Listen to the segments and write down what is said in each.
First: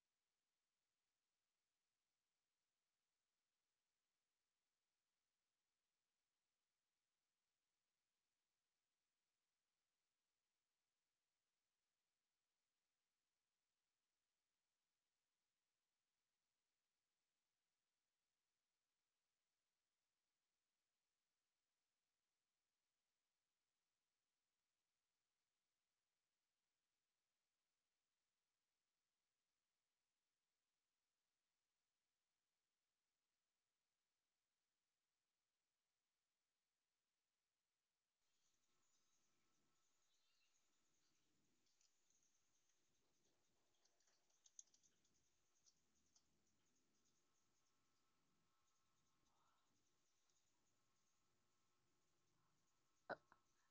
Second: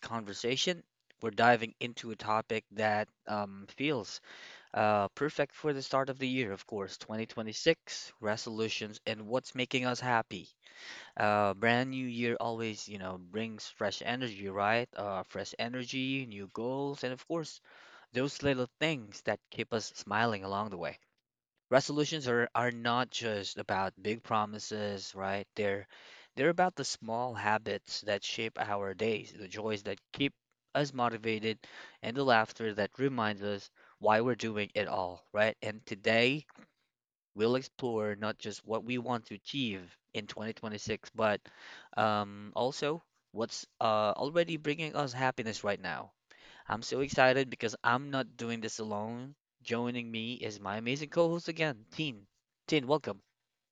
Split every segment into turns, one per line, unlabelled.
conversation. We're diving into a topic that feels perfect for the start of the year, of course, 2026 resolutions and what's making us happy. Brand new year always, you know, brings fresh energy, right? Fresh energy, new goals, and of course, those little things that keep us smiling along the way. Resolutions are not just about big promises, right? They're about the small habits that shape our days, the joys that keep us motivated, and the laughter that reminds us why we're doing it all, right? And today we'll explore not just what we want to achieve in 2026, but also what's already bringing us happiness right now. I'm so excited because I'm not doing this alone. Joining me is my amazing co host again, Tin. Tin, welcome.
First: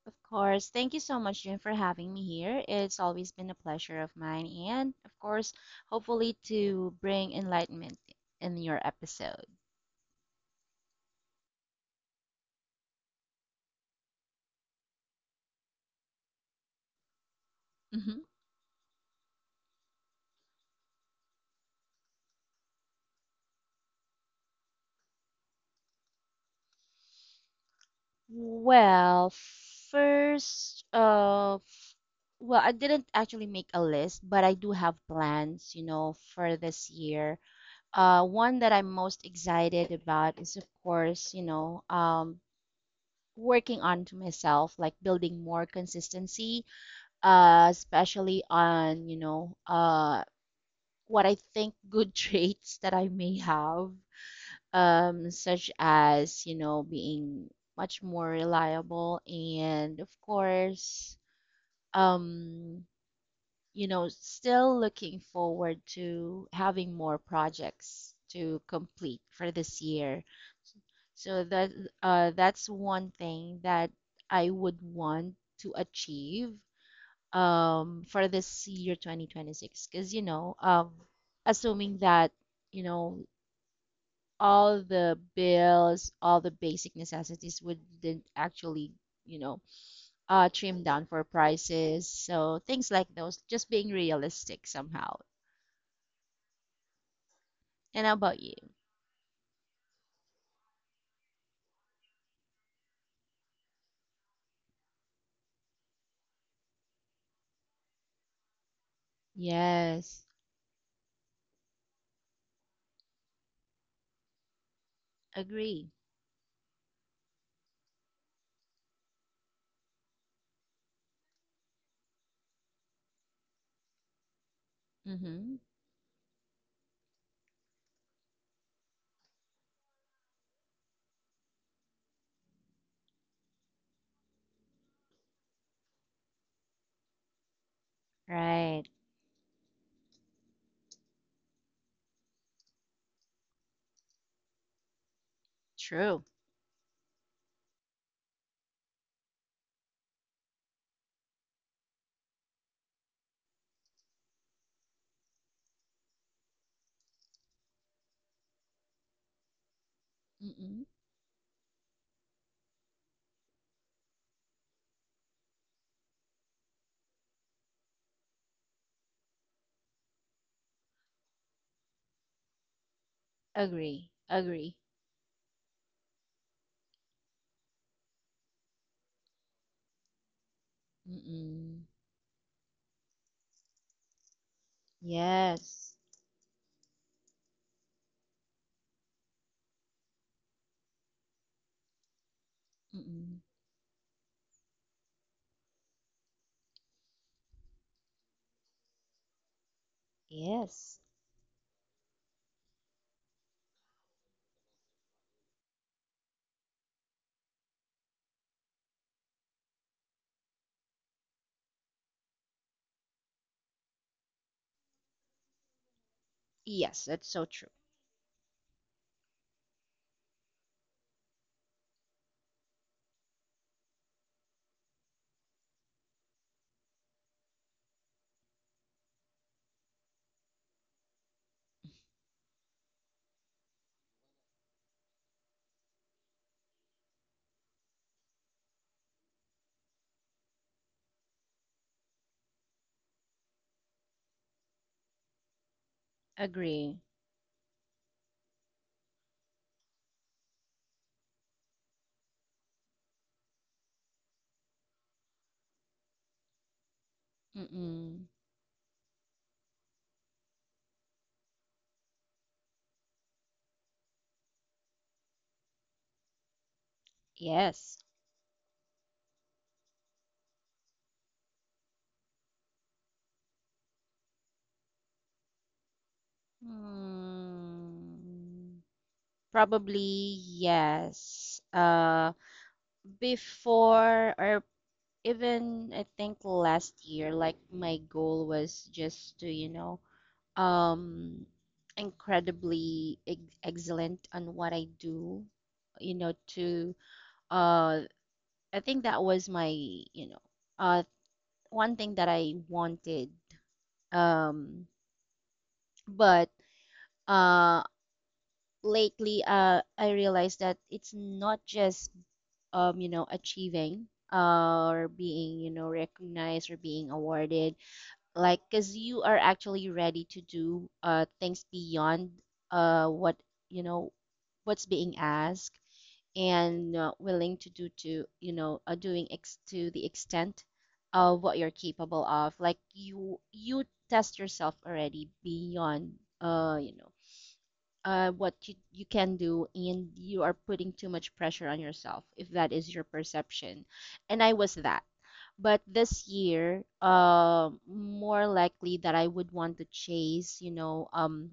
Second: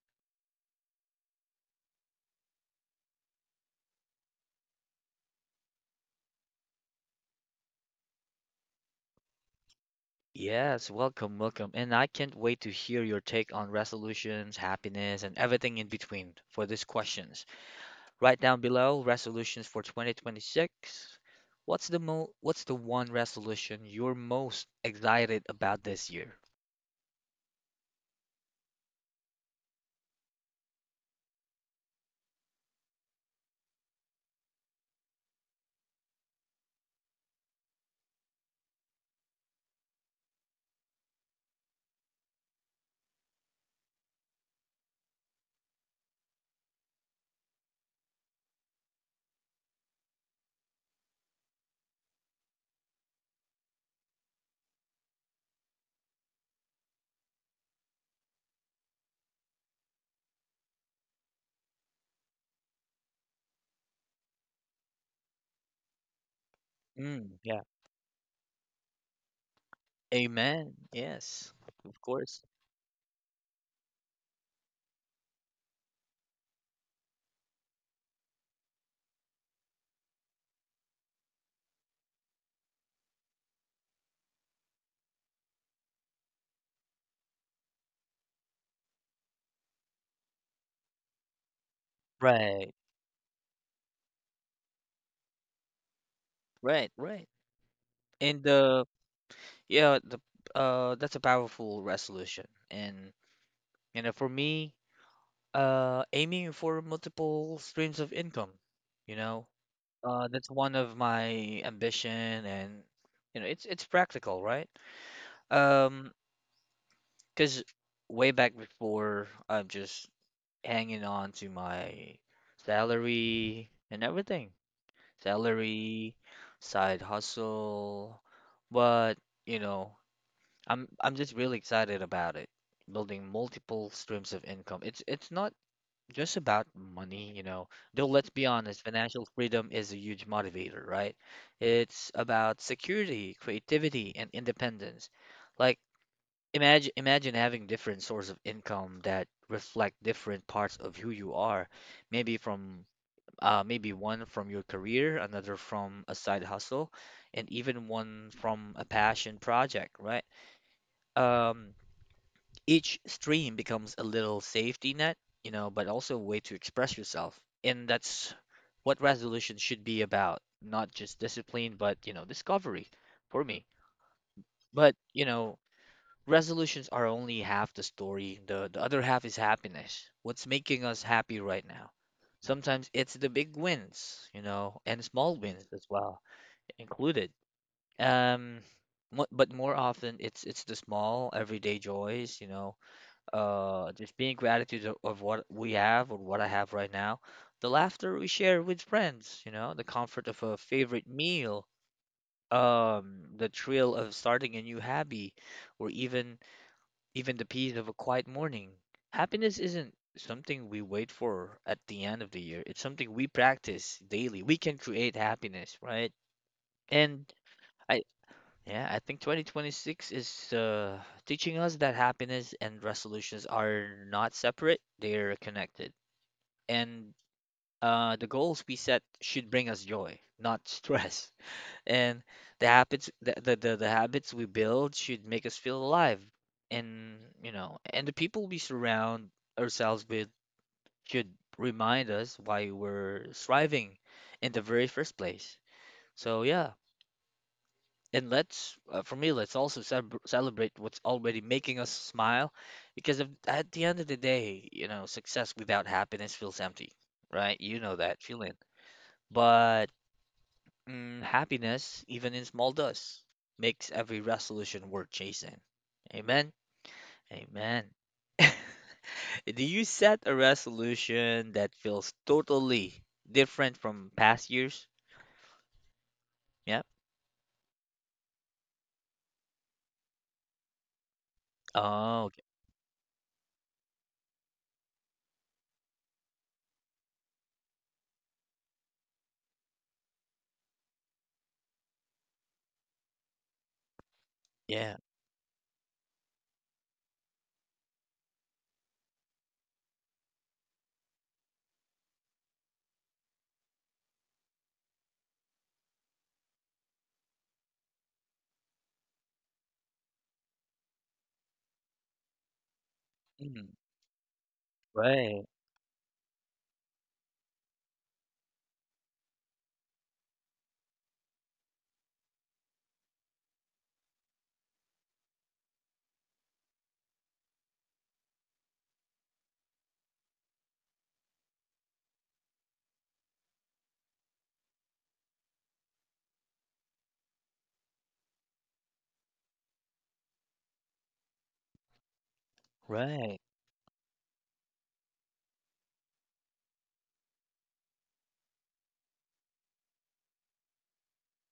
Of course. Thank you so much, Jim, for having me here. It's always been a pleasure of mine, and of course, hopefully to bring enlightenment in your episode.
Yes, welcome, welcome. And I can't wait to hear your take on resolutions, happiness, and everything in between for these questions.
hmm
Write down below resolutions for 2026. What's the mo what's the one resolution you're most excited about this year?
Well, first, I didn't actually make a list, but I do have plans for this year. One that I'm most excited about is, of course, working on to myself, like building more consistency especially on what I think good traits that I may have, such as being much more reliable and of course, um, still looking forward to having more
Mm, yeah.
projects to complete for this year.
Amen.
So
Yes,
that
of
uh,
course.
that's one thing that I would want to achieve for this year 2026 because assuming that you know all the basic necessities wouldn't actually you know trim down for prices, so
Right,
things like those, just being realistic somehow.
right, right.
And how about
And
you?
the Yeah, the that's a powerful resolution. And you know, for me, aiming for multiple streams of income, you know,
Yes.
that's one of my ambition and you know, it's practical, right?
Agree.
Um, 'Cause way back before I'm just hanging on to my salary and everything.
Mm-hmm.
Salary, side hustle, but you know, I'm just really excited about it. Building multiple streams of income. It's not just about money, you know. Though let's be
Right.
honest, financial freedom is a huge motivator, right? It's about security, creativity, and independence. Like
True.
imagine having different sources of income that reflect different parts of who you are. Maybe from maybe one from your career, another from a side hustle, and even one from a passion project, right?
Mm-mm.
Um each stream becomes a little safety net, you know, but also a way to express yourself. And that's what resolution should be about, not just discipline, but, you know, discovery for me.
Agree, agree.
But, you know, resolutions are only half the story. The other half is happiness. What's making us happy right
Mm-mm.
now? Sometimes it's the big wins, you know, and small wins as
Yes.
well included. Um, but more often it's the small everyday joys, you know,
Mm-mm.
just being gratitude of what we have or what I have right now, the laughter we share with friends, you know, the comfort of a
Yes.
favorite meal, the thrill of starting a new hobby, or even the peace of a quiet morning. Happiness isn't something we wait for at the end of the year. It's something we practice daily. We can create happiness, right?
Yes, that's
And
so true.
I yeah, I think 2026 is teaching us that happiness and resolutions are not separate, they're connected. And the goals we set should bring us joy, not stress. And the habits we build should make us feel alive. And you know, and the people we surround ourselves with should remind us why we're striving in the very first place. So yeah,
Agree.
and let's, for me, let's also celebrate what's already making us smile, because if, at the end of the day, you know, success without happiness feels empty, right? You know that
Mm-mm.
feeling. But mm, happiness, even in small dose, makes every resolution worth chasing. Amen. Amen.
Yes.
Do you set a resolution that feels totally different from past years? Yeah.
Mm. Probably yes.
Oh, okay.
Before or even I think last year, like my goal was just to, you know, um, incredibly excellent on what I
Yeah.
do, you know, to, uh, I think that was my, uh, one thing that I wanted. Um, but, uh, lately I realized that it's not just
Mm,
achieving, or
right,
being recognized or being awarded, like because you are actually ready to do things beyond what, you know what's being asked, and willing to do to, doing to the extent of what you're capable of, like you test yourself already beyond, uh you know what you, can do, and you are putting too much pressure on yourself if that is your
right.
perception. And I was that, but this year more likely that I would want to chase,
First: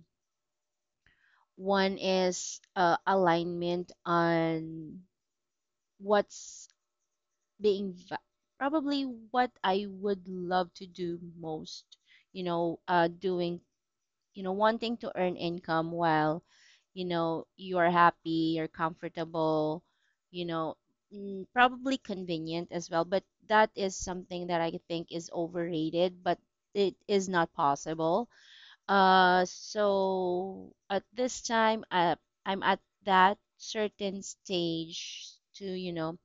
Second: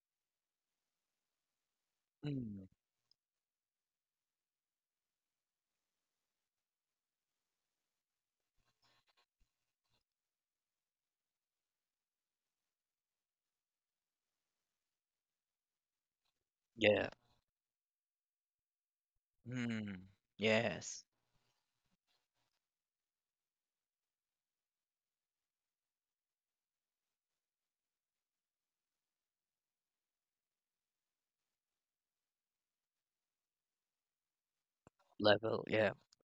one is
Mm.
alignment on what's being va- probably what I would love to do most, doing, wanting to earn income while,
Yeah.
you are happy, you're comfortable,
Mm.
you know
Yes.
probably convenient as well, but that is something that I think is overrated, but it is not possible. So at this time, I'm at that certain stage to,
Level.
you
Yeah.
know,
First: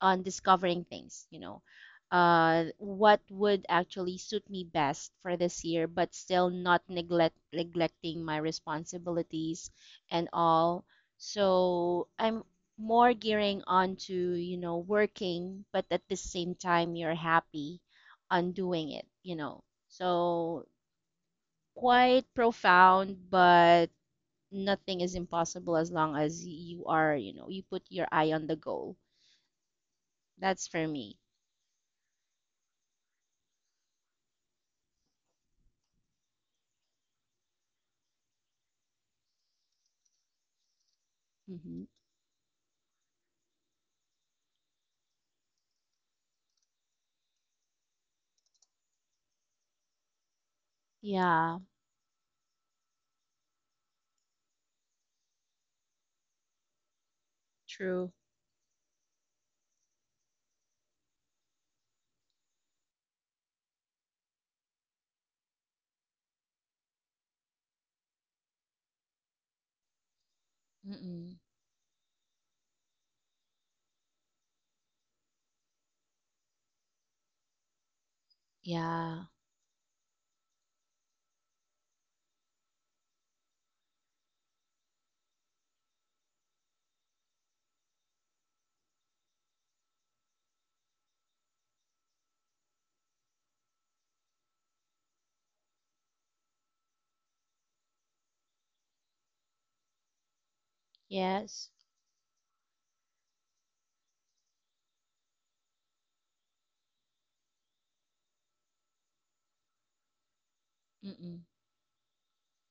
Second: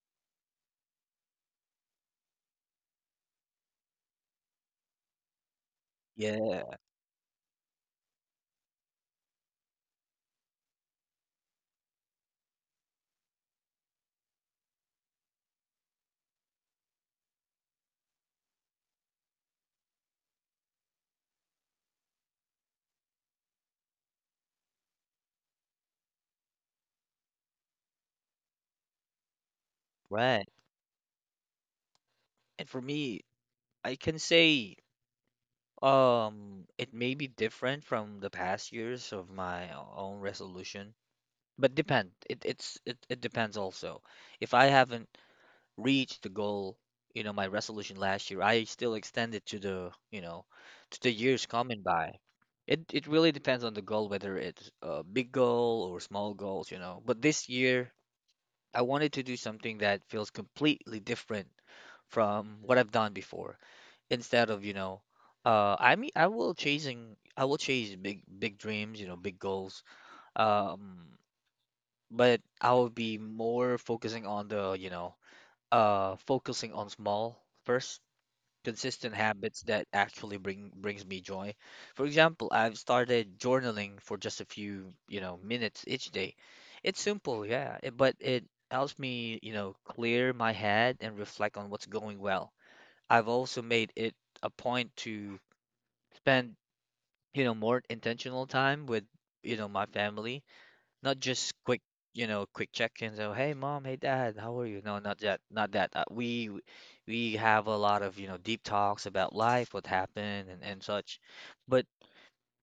on discovering things, you know, what would actually suit me best for this year, but still
Yeah.
not neglecting my responsibilities and all. So I'm more gearing on to, you know, working, but at the same time, you're happy on doing it, you know. So quite profound, but nothing is impossible as long as you are, you know, you put your eye on the goal.
Right.
That's for me.
And for me, I can say it may be different from the past years of my own resolution, but
Hmm.
depend. It depends also. If I haven't reached the goal, you know, my resolution last year, I still extend it to the, you know, to the years
Yeah,
coming by. It really depends on the goal, whether it's a big goal or small goals, you know. But this year
true.
I wanted to do something that feels completely different from what I've done before. Instead of, you know, I mean, I will chase big, big dreams, you know, big goals. Um,
Mm-mm.
but I will be more focusing on the, you know, focusing on small first consistent
Yeah,
habits that actually brings me joy. For example, I've started journaling for just a few, you know, minutes each day. It's simple, yeah, but it helps me, you know, clear my head and reflect on what's going well. I've also made it a point to spend, you know, more intentional time with, you know, my family not just
yes.
quick you know quick check-ins oh hey mom hey dad how are you no not that not that. We have a lot of you know deep talks about life what happened and such
Mm-mm.
but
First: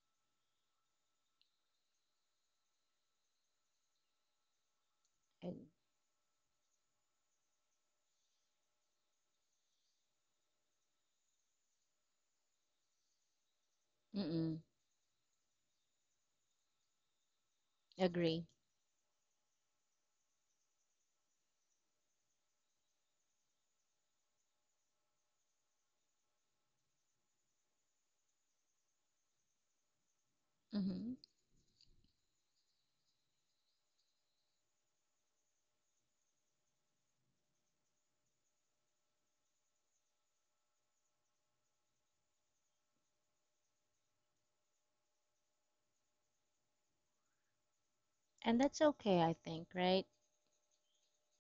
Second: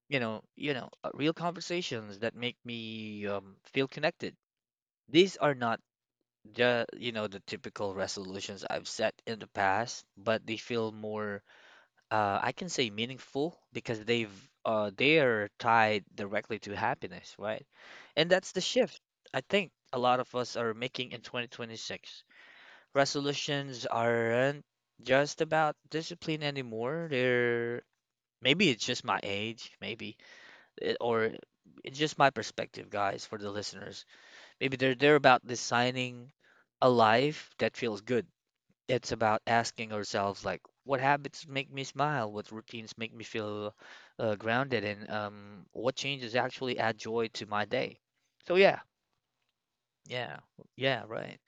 you know real conversations that make me feel connected these are
And-
not the you know the typical resolutions I've set in the past but they feel more I can say meaningful because
Mm-mm.
they are tied directly to happiness, right? And
Agree.
that's the shift I think a lot of us are making in 2026. Resolutions aren't just about discipline anymore. They're maybe it's just my age, maybe it,
Mm-hmm.
or it's just my perspective, guys, for the listeners. Maybe they're about designing a life that feels good it's about asking ourselves, like, what habits make me smile? What routines make me feel grounded? And what changes actually add joy to my day? So
And
yeah,
that's okay, I think, right?
yeah, yeah, right.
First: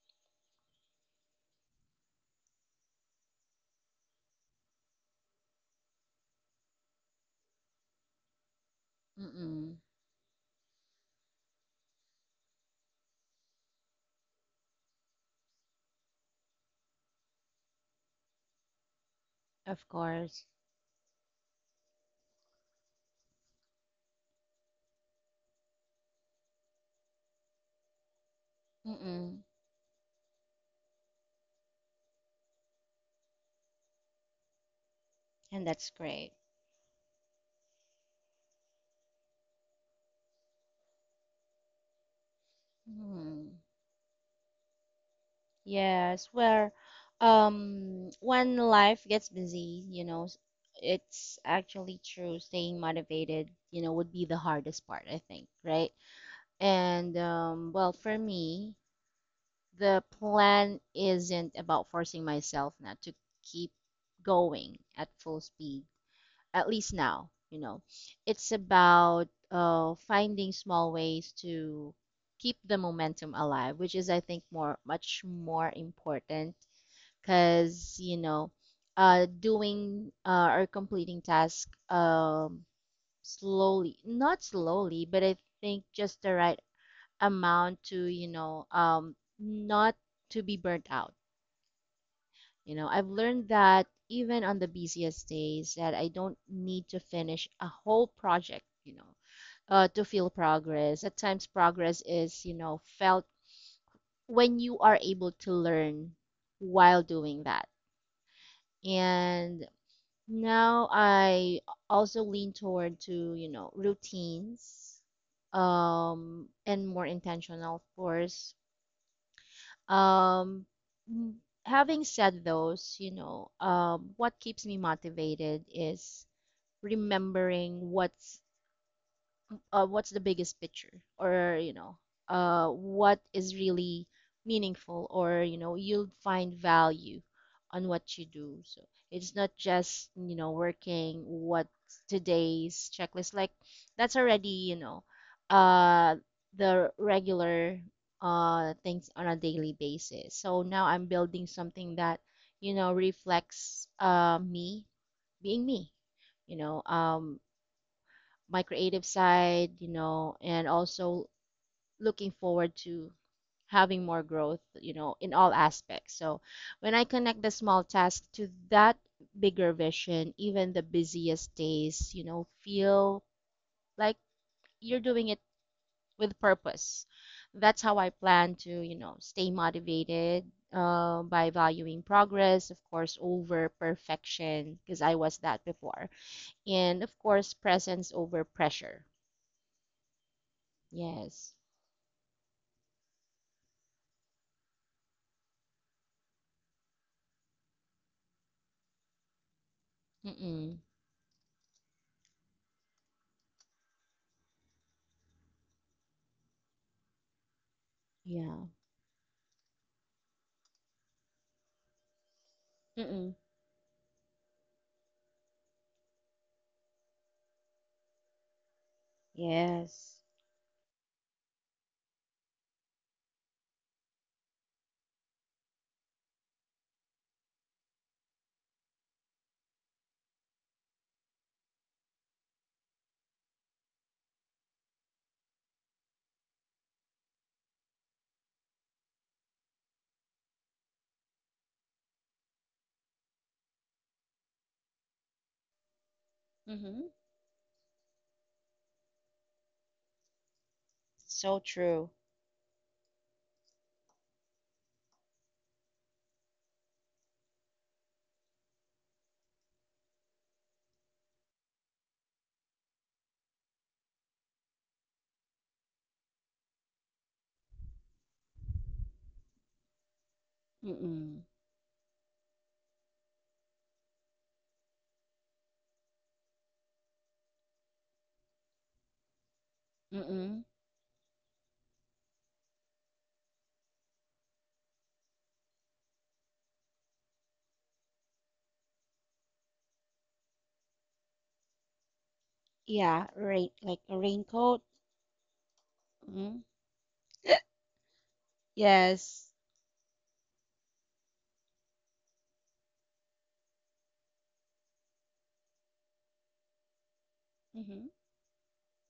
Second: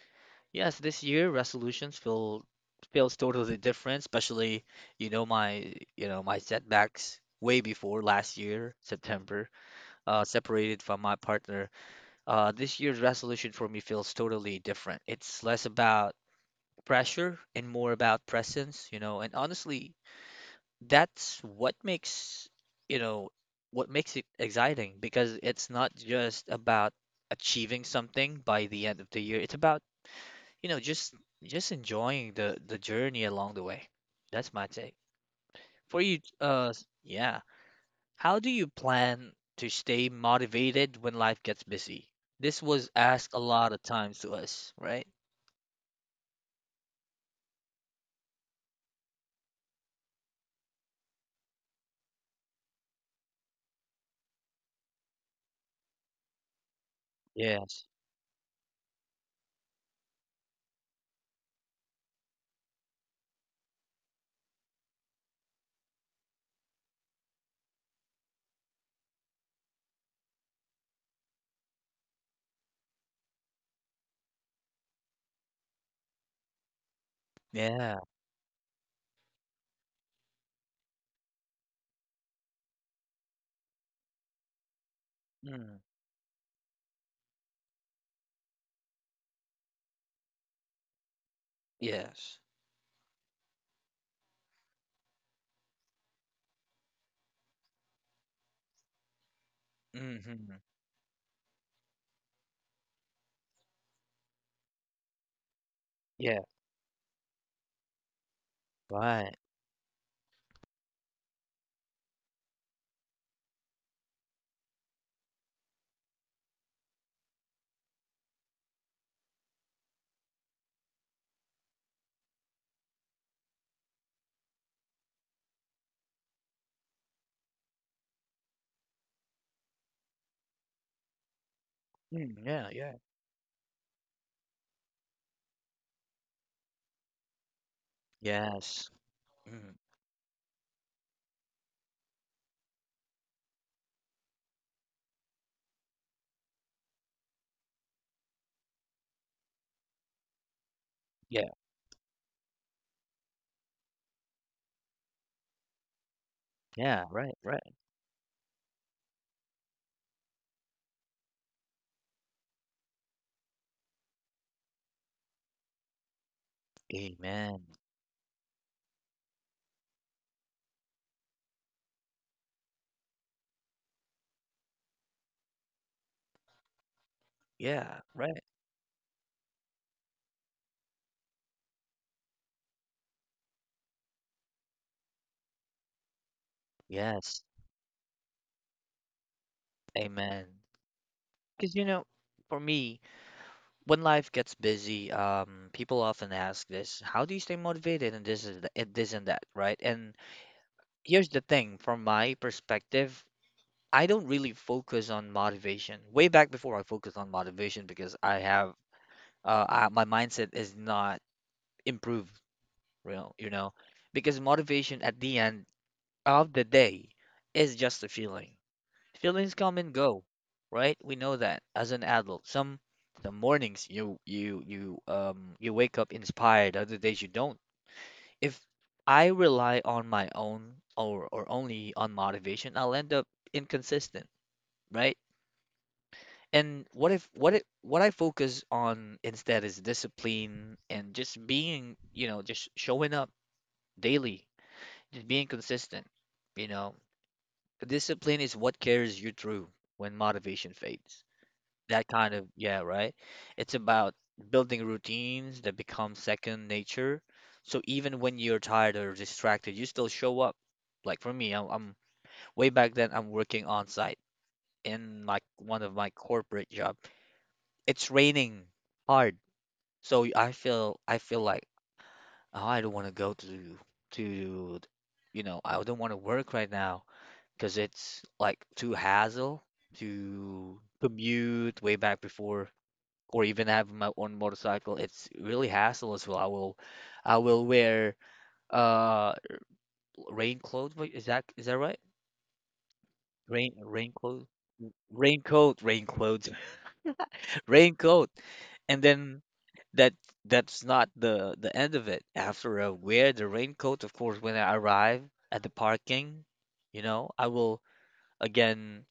Yes, this year resolutions feels totally different, especially you know my setbacks way before last year, September,
Mm-mm.
separated from my partner. This year's resolution for me feels totally different. It's less about pressure and more about presence, you know. And
Of
honestly,
course.
that's what makes, you know, what makes it exciting because it's not just about achieving something by the end of the year.
Mm-mm.
It's about, you know, just enjoying the journey along the way. That's my take.
And that's
For you,
great.
yeah. How do you plan to stay motivated when life gets busy? This was asked a
Mm-hmm.
lot of times to us, right?
Yes, where when life gets busy, you know, it's actually true, staying motivated, you know, would be the hardest part, I think, right? And
Yes.
well, for me, the plan isn't about forcing myself now to keep going at full speed, at least now, you know. It's about finding small ways to keep the momentum alive, which is I think more, much more important, because,
Yeah.
doing or completing task, slowly, not slowly, but I
Mm.
think just the right amount to, not to be burnt out.
Yes.
I've learned that even on the busiest days, that I don't need to finish a whole project, to feel
Hmm.
progress. At times progress is, felt when you are able to learn
Yeah,
while doing that.
right.
And now I also lean toward to, you know, routines, and more intentional, of course. Um, having said those, you know, what keeps me motivated is remembering what's the biggest picture, or, you know,
Mm, yeah, yeah.
what is really meaningful, or, you'll find value on what you do. So
Yes.
it's not
Mm,
just, working what today's checklist, like that's already, uh, the regular things on a daily basis. So now I'm building
yeah,
something that, reflects me being me, you know
yeah, right,
um,
right.
my creative side, you know, and also looking forward to having more growth, you know, in all aspects. So when I connect the
Amen.
small tasks to that bigger vision, even the busiest days, you know, feel like you're doing it with purpose. That's how
Yeah,
I
right.
plan to, you know, stay motivated, by valuing progress, of course, over perfection, because I was that before. And of
Yes.
course, presence over pressure.
Amen.
Yes.
Because, you know, for me, when life gets busy, people often ask this, how do you stay motivated and this is the, and this and that, right? And
Mm-mm.
here's the thing, from my perspective, I don't really focus on motivation. Way back before I focused on motivation because
Yeah.
my mindset is not improved real,
Mm-mm.
you know, because motivation at the end of the day is just a feeling. Feelings come and
Yes.
go, right? We know that as an adult. Some The mornings you wake up inspired, other days you don't. If I rely on my own or only on motivation, I'll end up inconsistent, right? And what if what I focus on instead is discipline and just being, you know, just showing up daily. Just being consistent, you know.
Mm-hmm.
Discipline is what carries you through when motivation fades.
So
That
true.
kind of, yeah, right? It's about building routines that become second nature. So even when you're tired or distracted, you still show up. Like for me, I'm way back then, I'm working on site in my one of my corporate job. It's raining hard. So I feel
Mm-mm.
like oh, I don't want to go to you know, I don't want to work right now. Because it's like too hassle
Mm-mm.
to commute way back before or even have my own motorcycle. It's really hassle as well. I will wear uh rain clothes. Wait, is that is that right?
Yeah. Rain,
Rain
like
rain
a
clothes.
raincoat.
Raincoat, rain clothes,
Mm-hmm.
raincoat. And then
Yes.
that that's not the end of it. After I wear the raincoat, of course, when I arrive at the parking, you know, I will
Mm-hmm.
again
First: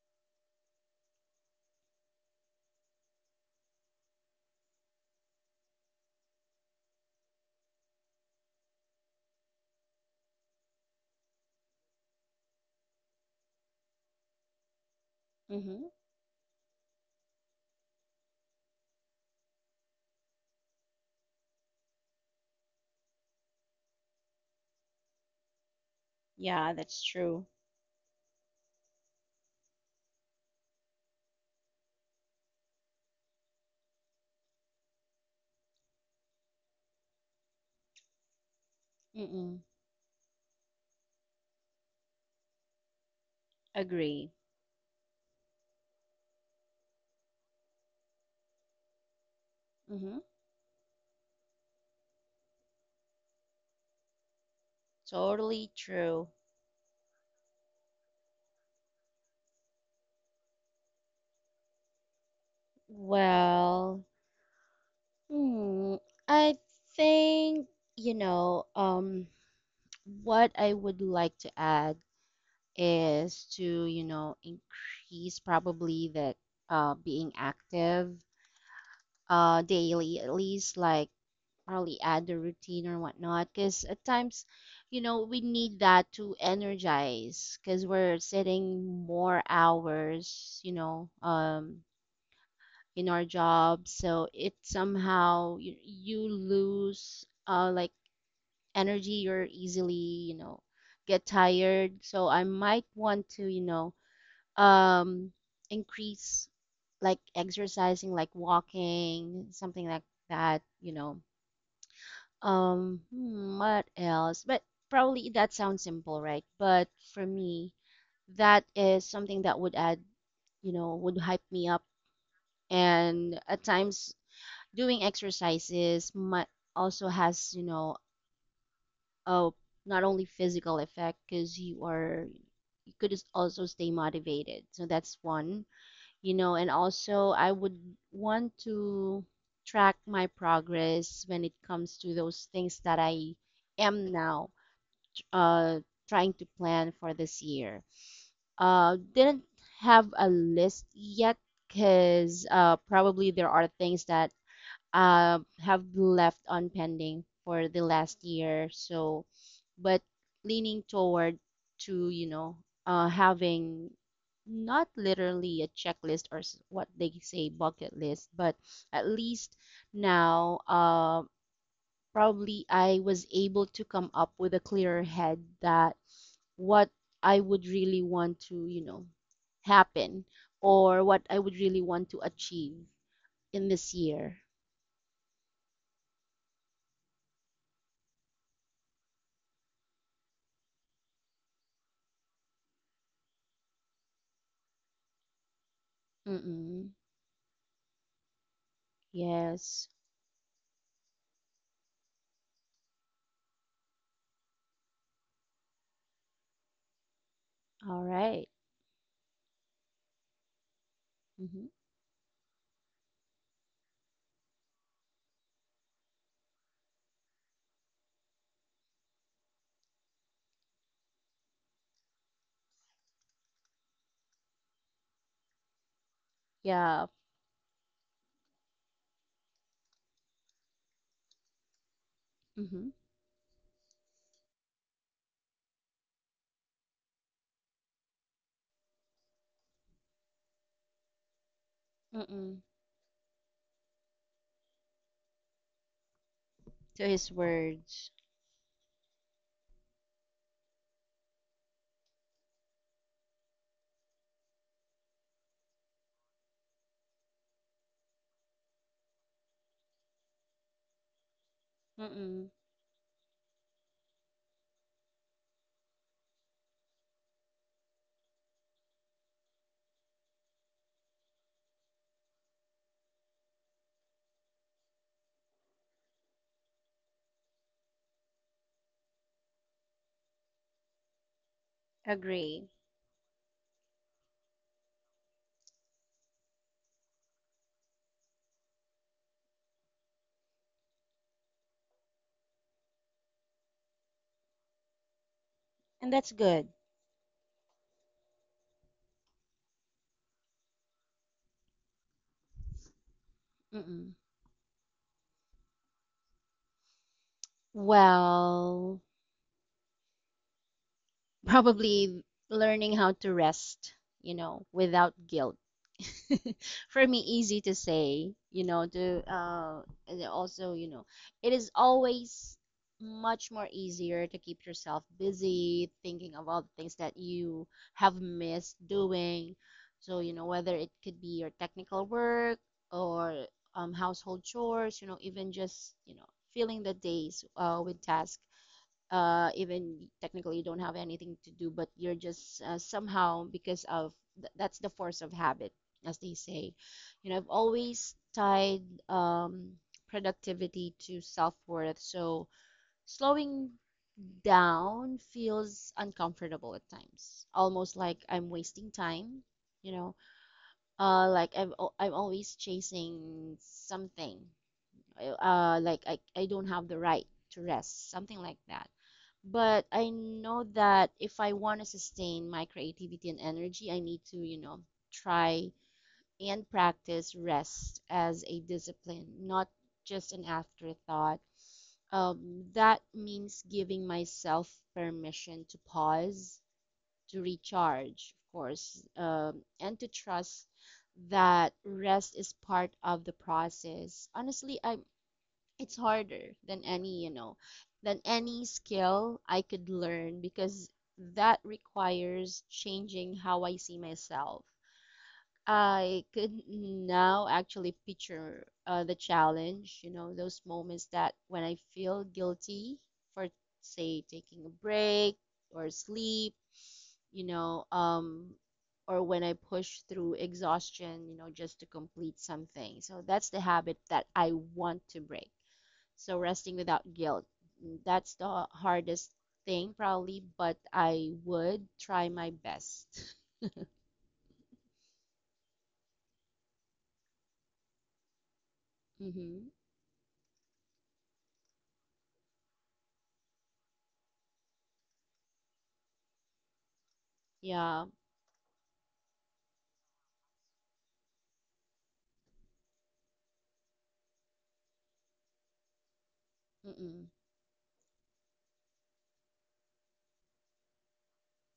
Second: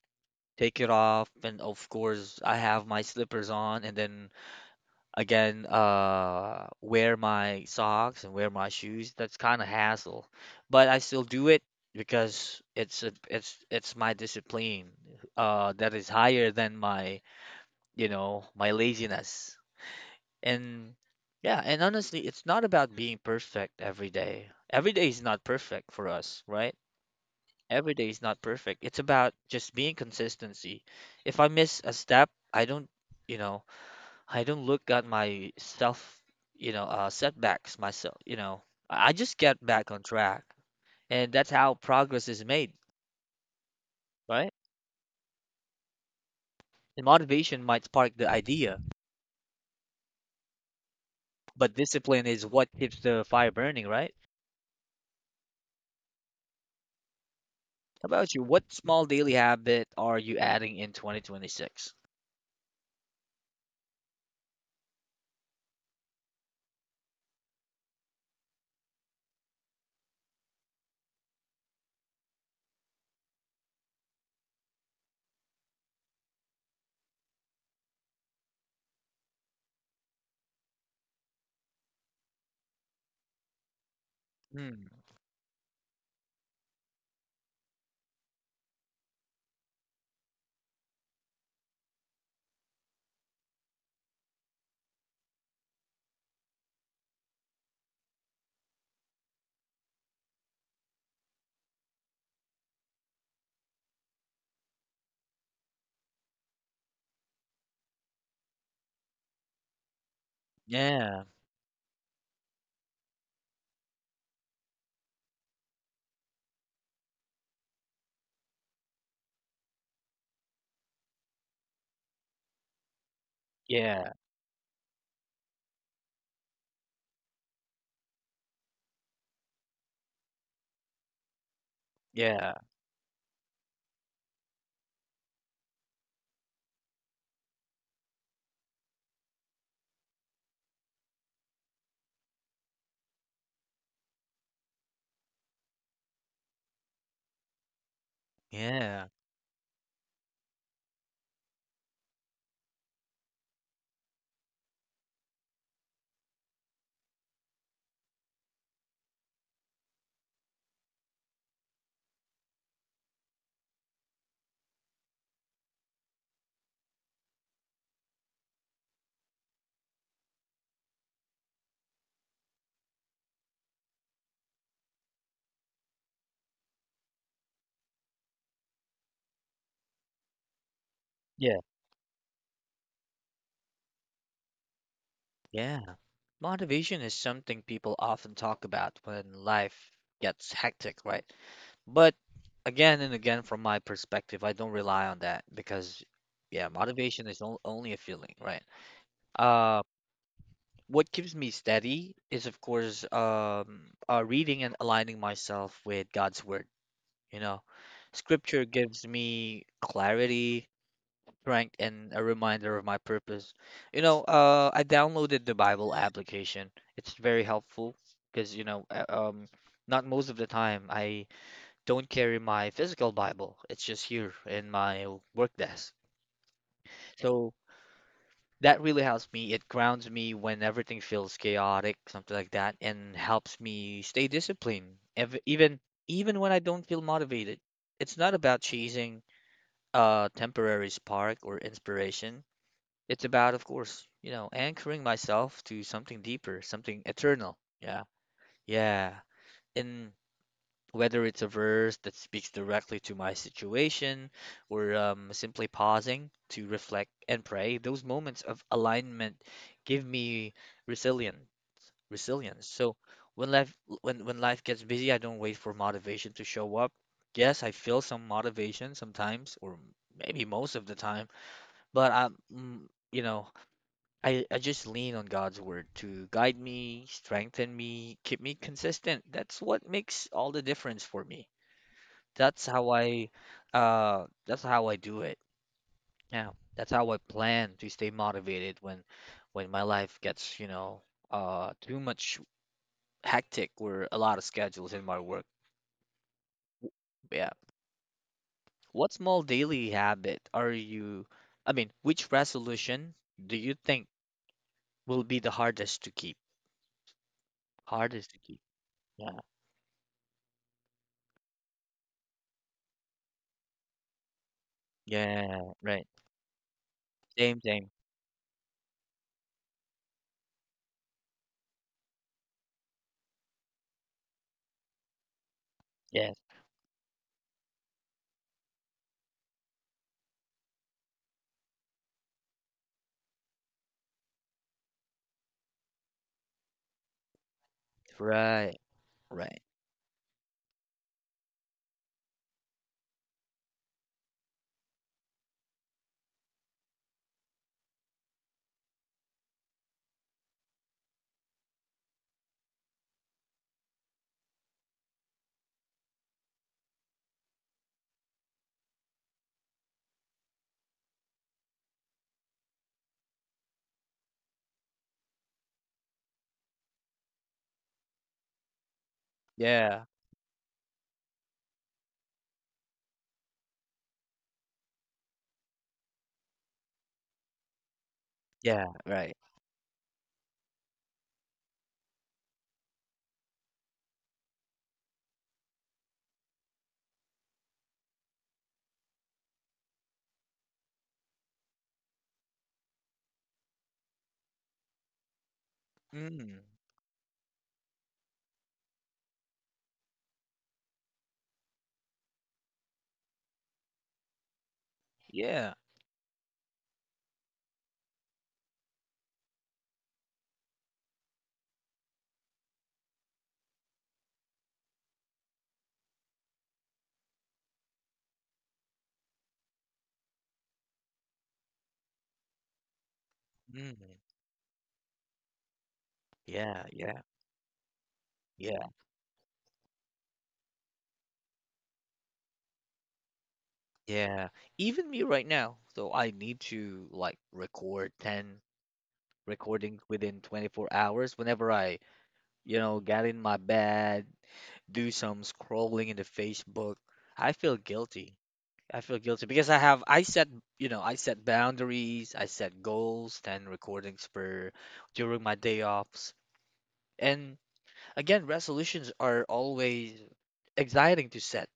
take it off, and of course, I have my slippers on, and then again, wear my socks and wear my shoes. That's kind of hassle, but I still do it because it's my discipline,
Mm-hmm.
that is higher than my, you know, my laziness. And yeah, and honestly, it's not about being perfect every day. Every day is not perfect for us,
Yeah,
right?
that's true.
Every day is not perfect. It's about just being consistency. If I miss a step, I don't, you know, I don't look at my self, you know, setbacks myself, you know. I just
Mm-mm.
get back on track. And that's how progress is made,
Agree.
right? And motivation might spark the idea,
Mm-hmm.
but discipline is what keeps the fire burning, right?
Totally true.
How about you? What small daily habit are you adding in 2026?
Well, hmm, I think, you know, what I would like to add is to, you know, increase probably the being active, daily, at least like, probably add a routine or whatnot. Because at times,
Hmm.
you know, we need that to energize because we're sitting more hours, you know, in our job. So, it somehow, you lose, like, energy, you're easily, you know, get tired. So I might want to, you know, um increase, like exercising, like walking, something like that, you know.
Yeah.
Um hmm, what else, but probably that sounds simple, right? But for me, that is something that would add, you know, would hype me up. And at
Yeah.
times, doing exercises might also has, you know, a not only physical effect, because you are,
Yeah.
you could just also stay motivated, so that's one, you know. And also I would want to track my progress when it comes to those things that I am now uh, trying to plan for this year.
Yeah.
Didn't have a list yet, because probably there are things that have left on pending for the last year. So, but leaning toward to, you know, having not literally a checklist, or, what they say, bucket list, but at least now, probably I was able to come up with a clearer head, that what I would really want to, you know, happen, or what I would
Yeah.
really want to achieve in this year.
Yeah. Motivation is something people often talk about when life gets hectic, right? But again and again, from my perspective, I don't rely on that because, yeah,
Mm-mm.
motivation is only a feeling, right? Uh,
Yes.
what keeps me steady is, of course, reading and aligning myself with God's word. You know,
All right.
scripture gives me clarity,
Mm-hmm.
strength and a reminder of my purpose. I downloaded the Bible application. It's very helpful because, not most of the time I don't carry my physical Bible. It's just here in my work desk.
Yeah.
So that really helps me. It grounds me when everything feels chaotic, something like that,
Mm-hmm.
and helps me stay disciplined, ev even even when I don't feel motivated. It's not about chasing temporary spark or inspiration.
Mm-mm.
It's about, of course, anchoring myself to something deeper, something
To his
eternal. Yeah.
words.
Yeah. And whether it's a verse that speaks directly to my situation or simply pausing to reflect and pray, those moments of alignment give me resilient
Mm-mm.
resilience. So when life when life gets busy, I don't wait for motivation to show up. Yes, I feel some motivation sometimes, or maybe most of the time, but I'm, mm, you know, I just lean on God's word to guide me, strengthen me, keep me consistent. That's what makes all the difference for me. That's
Agree.
how I that's how I do it. Yeah. That's how I plan to stay motivated when my life gets, too much hectic or a lot of schedules in my work.
And that's good.
W- Yeah. What small daily habit are you, I mean, which resolution do you think
Mm-mm.
will be the hardest to keep? Hardest to keep.
Well,
Yeah.
probably learning how to rest, you know, without guilt.
Yeah, right.
For me,
Same,
easy to
same.
say, you know, to and also, you know, it is always much more easier to keep yourself busy,
Yes.
thinking of all the things that you have missed doing. So, you know, whether it could be your technical work, or, household chores, you know, even just, you know, filling the days with tasks,
Right, right.
even technically you don't have anything to do, but you're just, somehow because of, that's the force of habit, as they say. You know, I've always tied um, productivity to self worth, so slowing down feels uncomfortable at times, almost like I'm wasting time. You know, like I'm always chasing something. Like I don't have the right to rest, something like that, but
Yeah,
I know that if I want to sustain my creativity and energy, I need to, you know, try and practice rest as a
yeah,
discipline,
right.
not just an afterthought. That means giving myself permission to pause, to recharge, of course, and to trust that rest is part of the process. Honestly, I'm it's harder
Mm,
than any, you know, than any skill I could learn, because that requires changing how I see myself.
yeah.
I could now actually picture the challenge, you know, those moments that when I feel guilty for, say, taking a break or sleep, you know, or when I push through exhaustion, you know, just to complete something. So that's the habit
Mm,
that I want to break. So resting
yeah,
without
yeah,
guilt, that's the
yeah,
hardest thing probably, but I would try my best.
yeah. Even me right now, so I need to like record 10
Mhm.
recordings within 24 hours whenever I, get in my bed, do some scrolling in the Facebook. I feel
Yeah.
guilty. I feel guilty because I set I set boundaries, I set goals, 10 recordings per during my day offs.
Mm-mm.
And again, resolutions are always exciting to set,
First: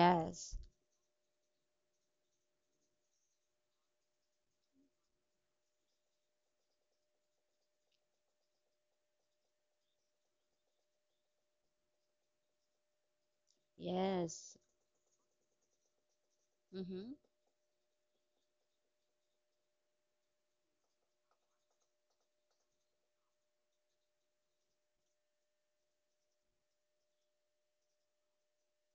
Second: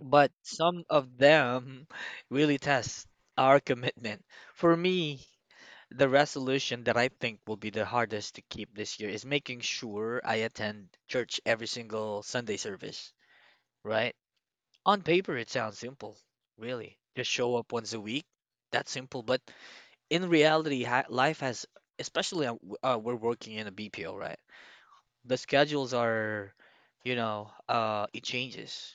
but some of them really test our commitment. For me, the resolution that I think will be the hardest to keep this year is making sure I attend church every single Sunday service, right.
Yes.
On paper, it sounds simple, really.
Mhm.
Just show up once a week. That's simple. But in reality, ha life has, especially we're working in a BPO, right? The schedules it changes.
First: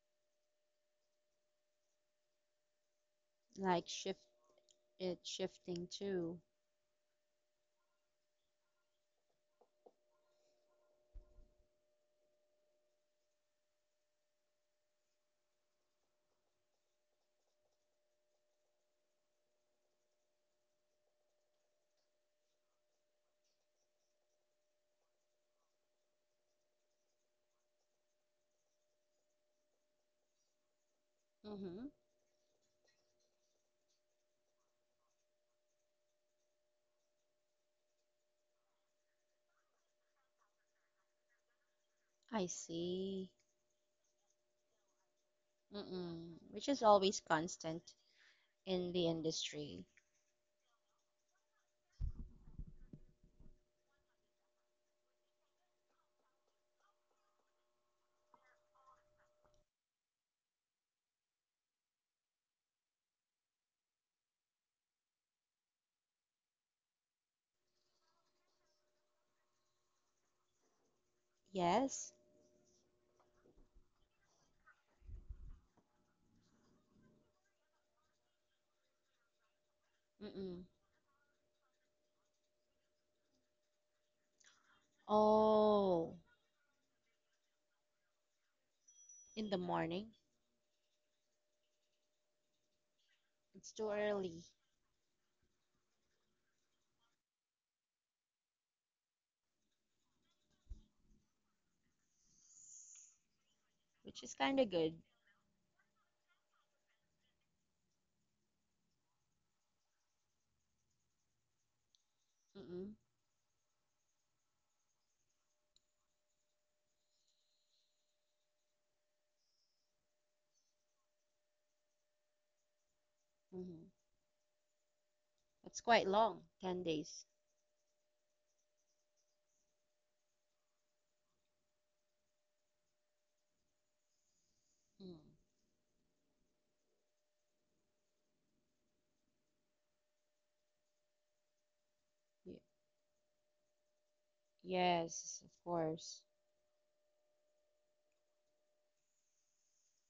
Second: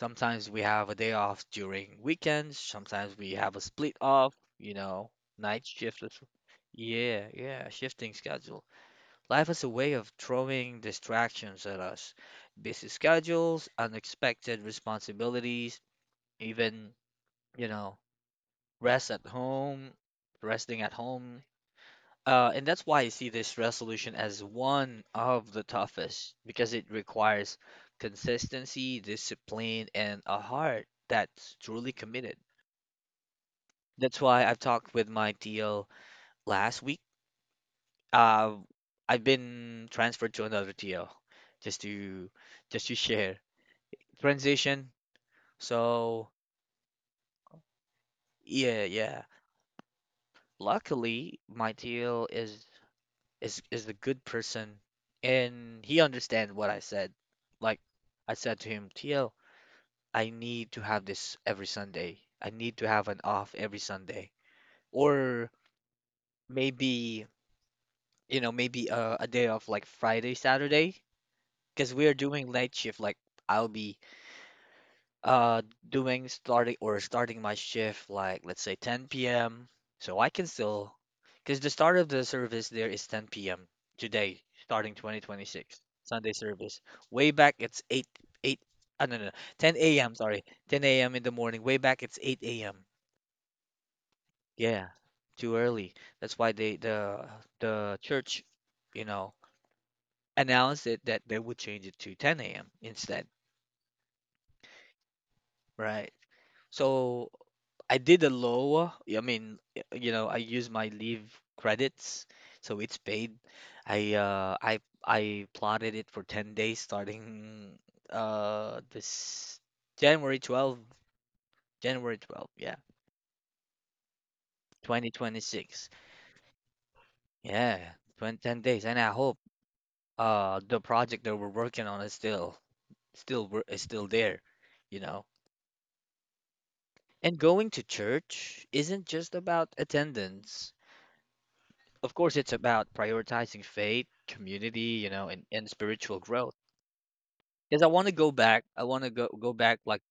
Sometimes we have a day off during weekends. Sometimes we have a
Like,
split off, night
shifting
shift.
too.
Yeah, yeah, shifting schedule. Life has a way of throwing distractions at us. Busy schedules, unexpected responsibilities, even you know, rest at home, resting at home. And that's why I see this resolution as one of the toughest because it requires consistency, discipline, and a heart that's
Mhm.
truly committed. That's why I've talked with my TL last week. Uh, I've been transferred to another TL just to
I see.
share transition.
Mm-mm.
So
Which is always constant in
yeah,
the
yeah.
industry.
Luckily, my TL is a good person and he understands what I said. Like I said to him, TL, I need to have this every Sunday. I need to have an off every Sunday. Or maybe, maybe a day off like Friday, Saturday, because we
Yes.
are doing night shift. Like I'll be uh doing starting or starting my shift like let's say 10 p.m. So I can
Mm-mm.
still because the start of the service there is 10 p.m. today, starting 2026
Oh,
Sunday service. Way back it's 8 8 no, no no
in the
10
morning.
a.m. sorry 10 a.m. in the morning. Way back it's 8 a.m.
It's too early,
Yeah, too early. That's why the church, you know, announced it that they would change it to 10 a.m. instead,
which is kind of good.
right? So I did a low. I mean, I use my leave credits, so
Mm-mm.
it's paid. I uh I I plotted it for 10 days starting this January 12th, January 12th, yeah,
hmm It's
2026.
quite long, 10 days.
Yeah, 20 10 days and I hope the project that we're working on is still there, you know.
mm
And going to church isn't just about attendance. Of course, it's
Y-
about prioritizing faith, community,
Yes,
and
of
spiritual
course.
growth. Because I want to go back. I want to go back like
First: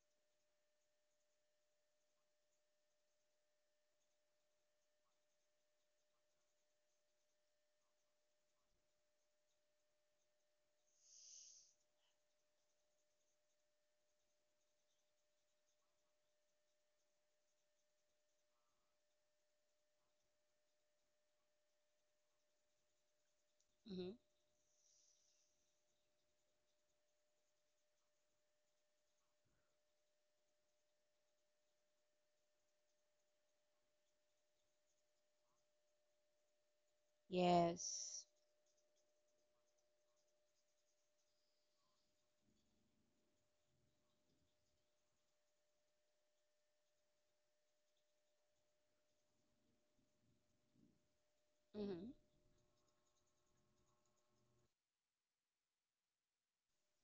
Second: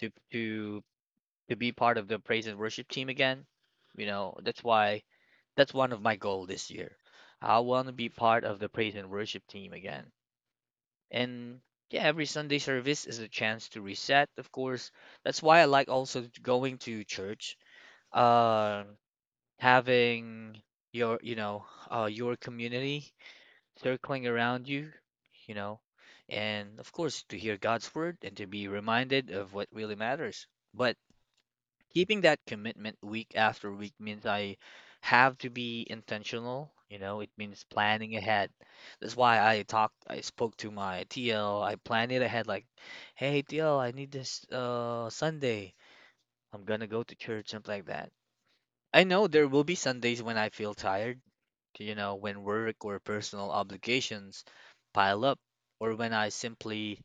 to to to be part of the praise and worship team again. You know, that's why that's one of my goal this year. I want to be part of the praise and worship team again. And yeah, every Sunday service is a chance to reset. Of course, that's why I like also going to church. Uh, Having your you know your community
Mm-hmm.
circling around you, you know, and of course, to hear God's word and to be reminded of what really matters. But keeping that commitment week after week means I have to be intentional, it means planning
Yes.
ahead. That's why I spoke to my TL, I planned it ahead like, hey, TL, I need this Sunday. I'm gonna go to church, something like that. I know there will be Sundays when I feel tired
Mm-hmm.
when work or personal obligations pile up, or when I simply,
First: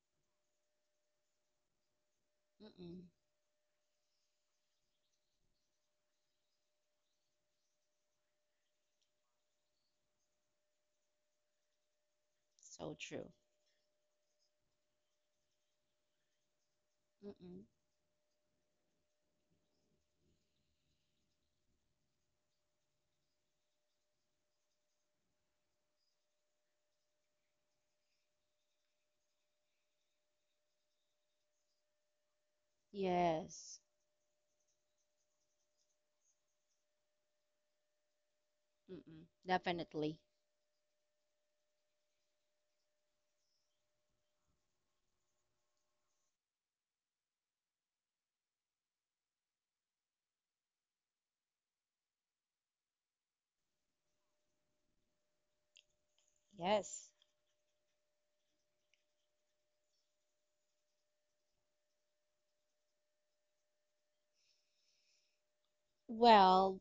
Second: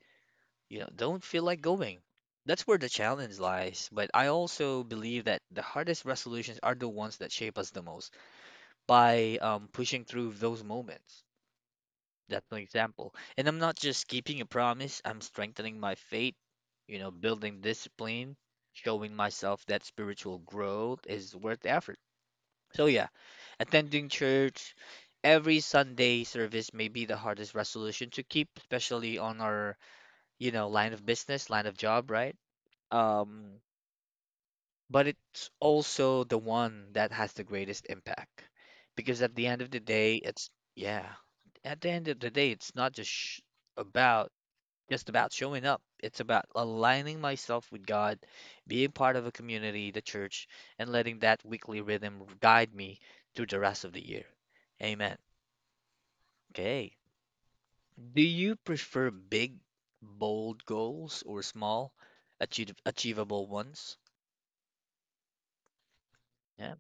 you know, don't feel like going. That's where the
Mm-mm.
challenge lies. But I also believe that the hardest resolutions are the ones that shape us the most by pushing through those moments. That's an
So
example.
true.
And I'm not just keeping a promise, I'm strengthening my faith,
Mm-mm.
building discipline, showing myself that spiritual growth is worth the effort. So, yeah. Attending church every Sunday service may be the hardest resolution to keep, especially on our, line of business, line of job, right? Um,
Yes.
but it's also the one that has the greatest impact
Mm-mm.
because at the end of the
Definitely.
day, it's, yeah, at the end of the day, it's not just sh about just about showing up. It's about aligning myself with God, being part of a community, the church, and letting that weekly rhythm guide me through the rest of the year. Amen. Okay.
Yes.
Do you prefer big, bold goals or small, achieve achievable ones? Yeah.
Well,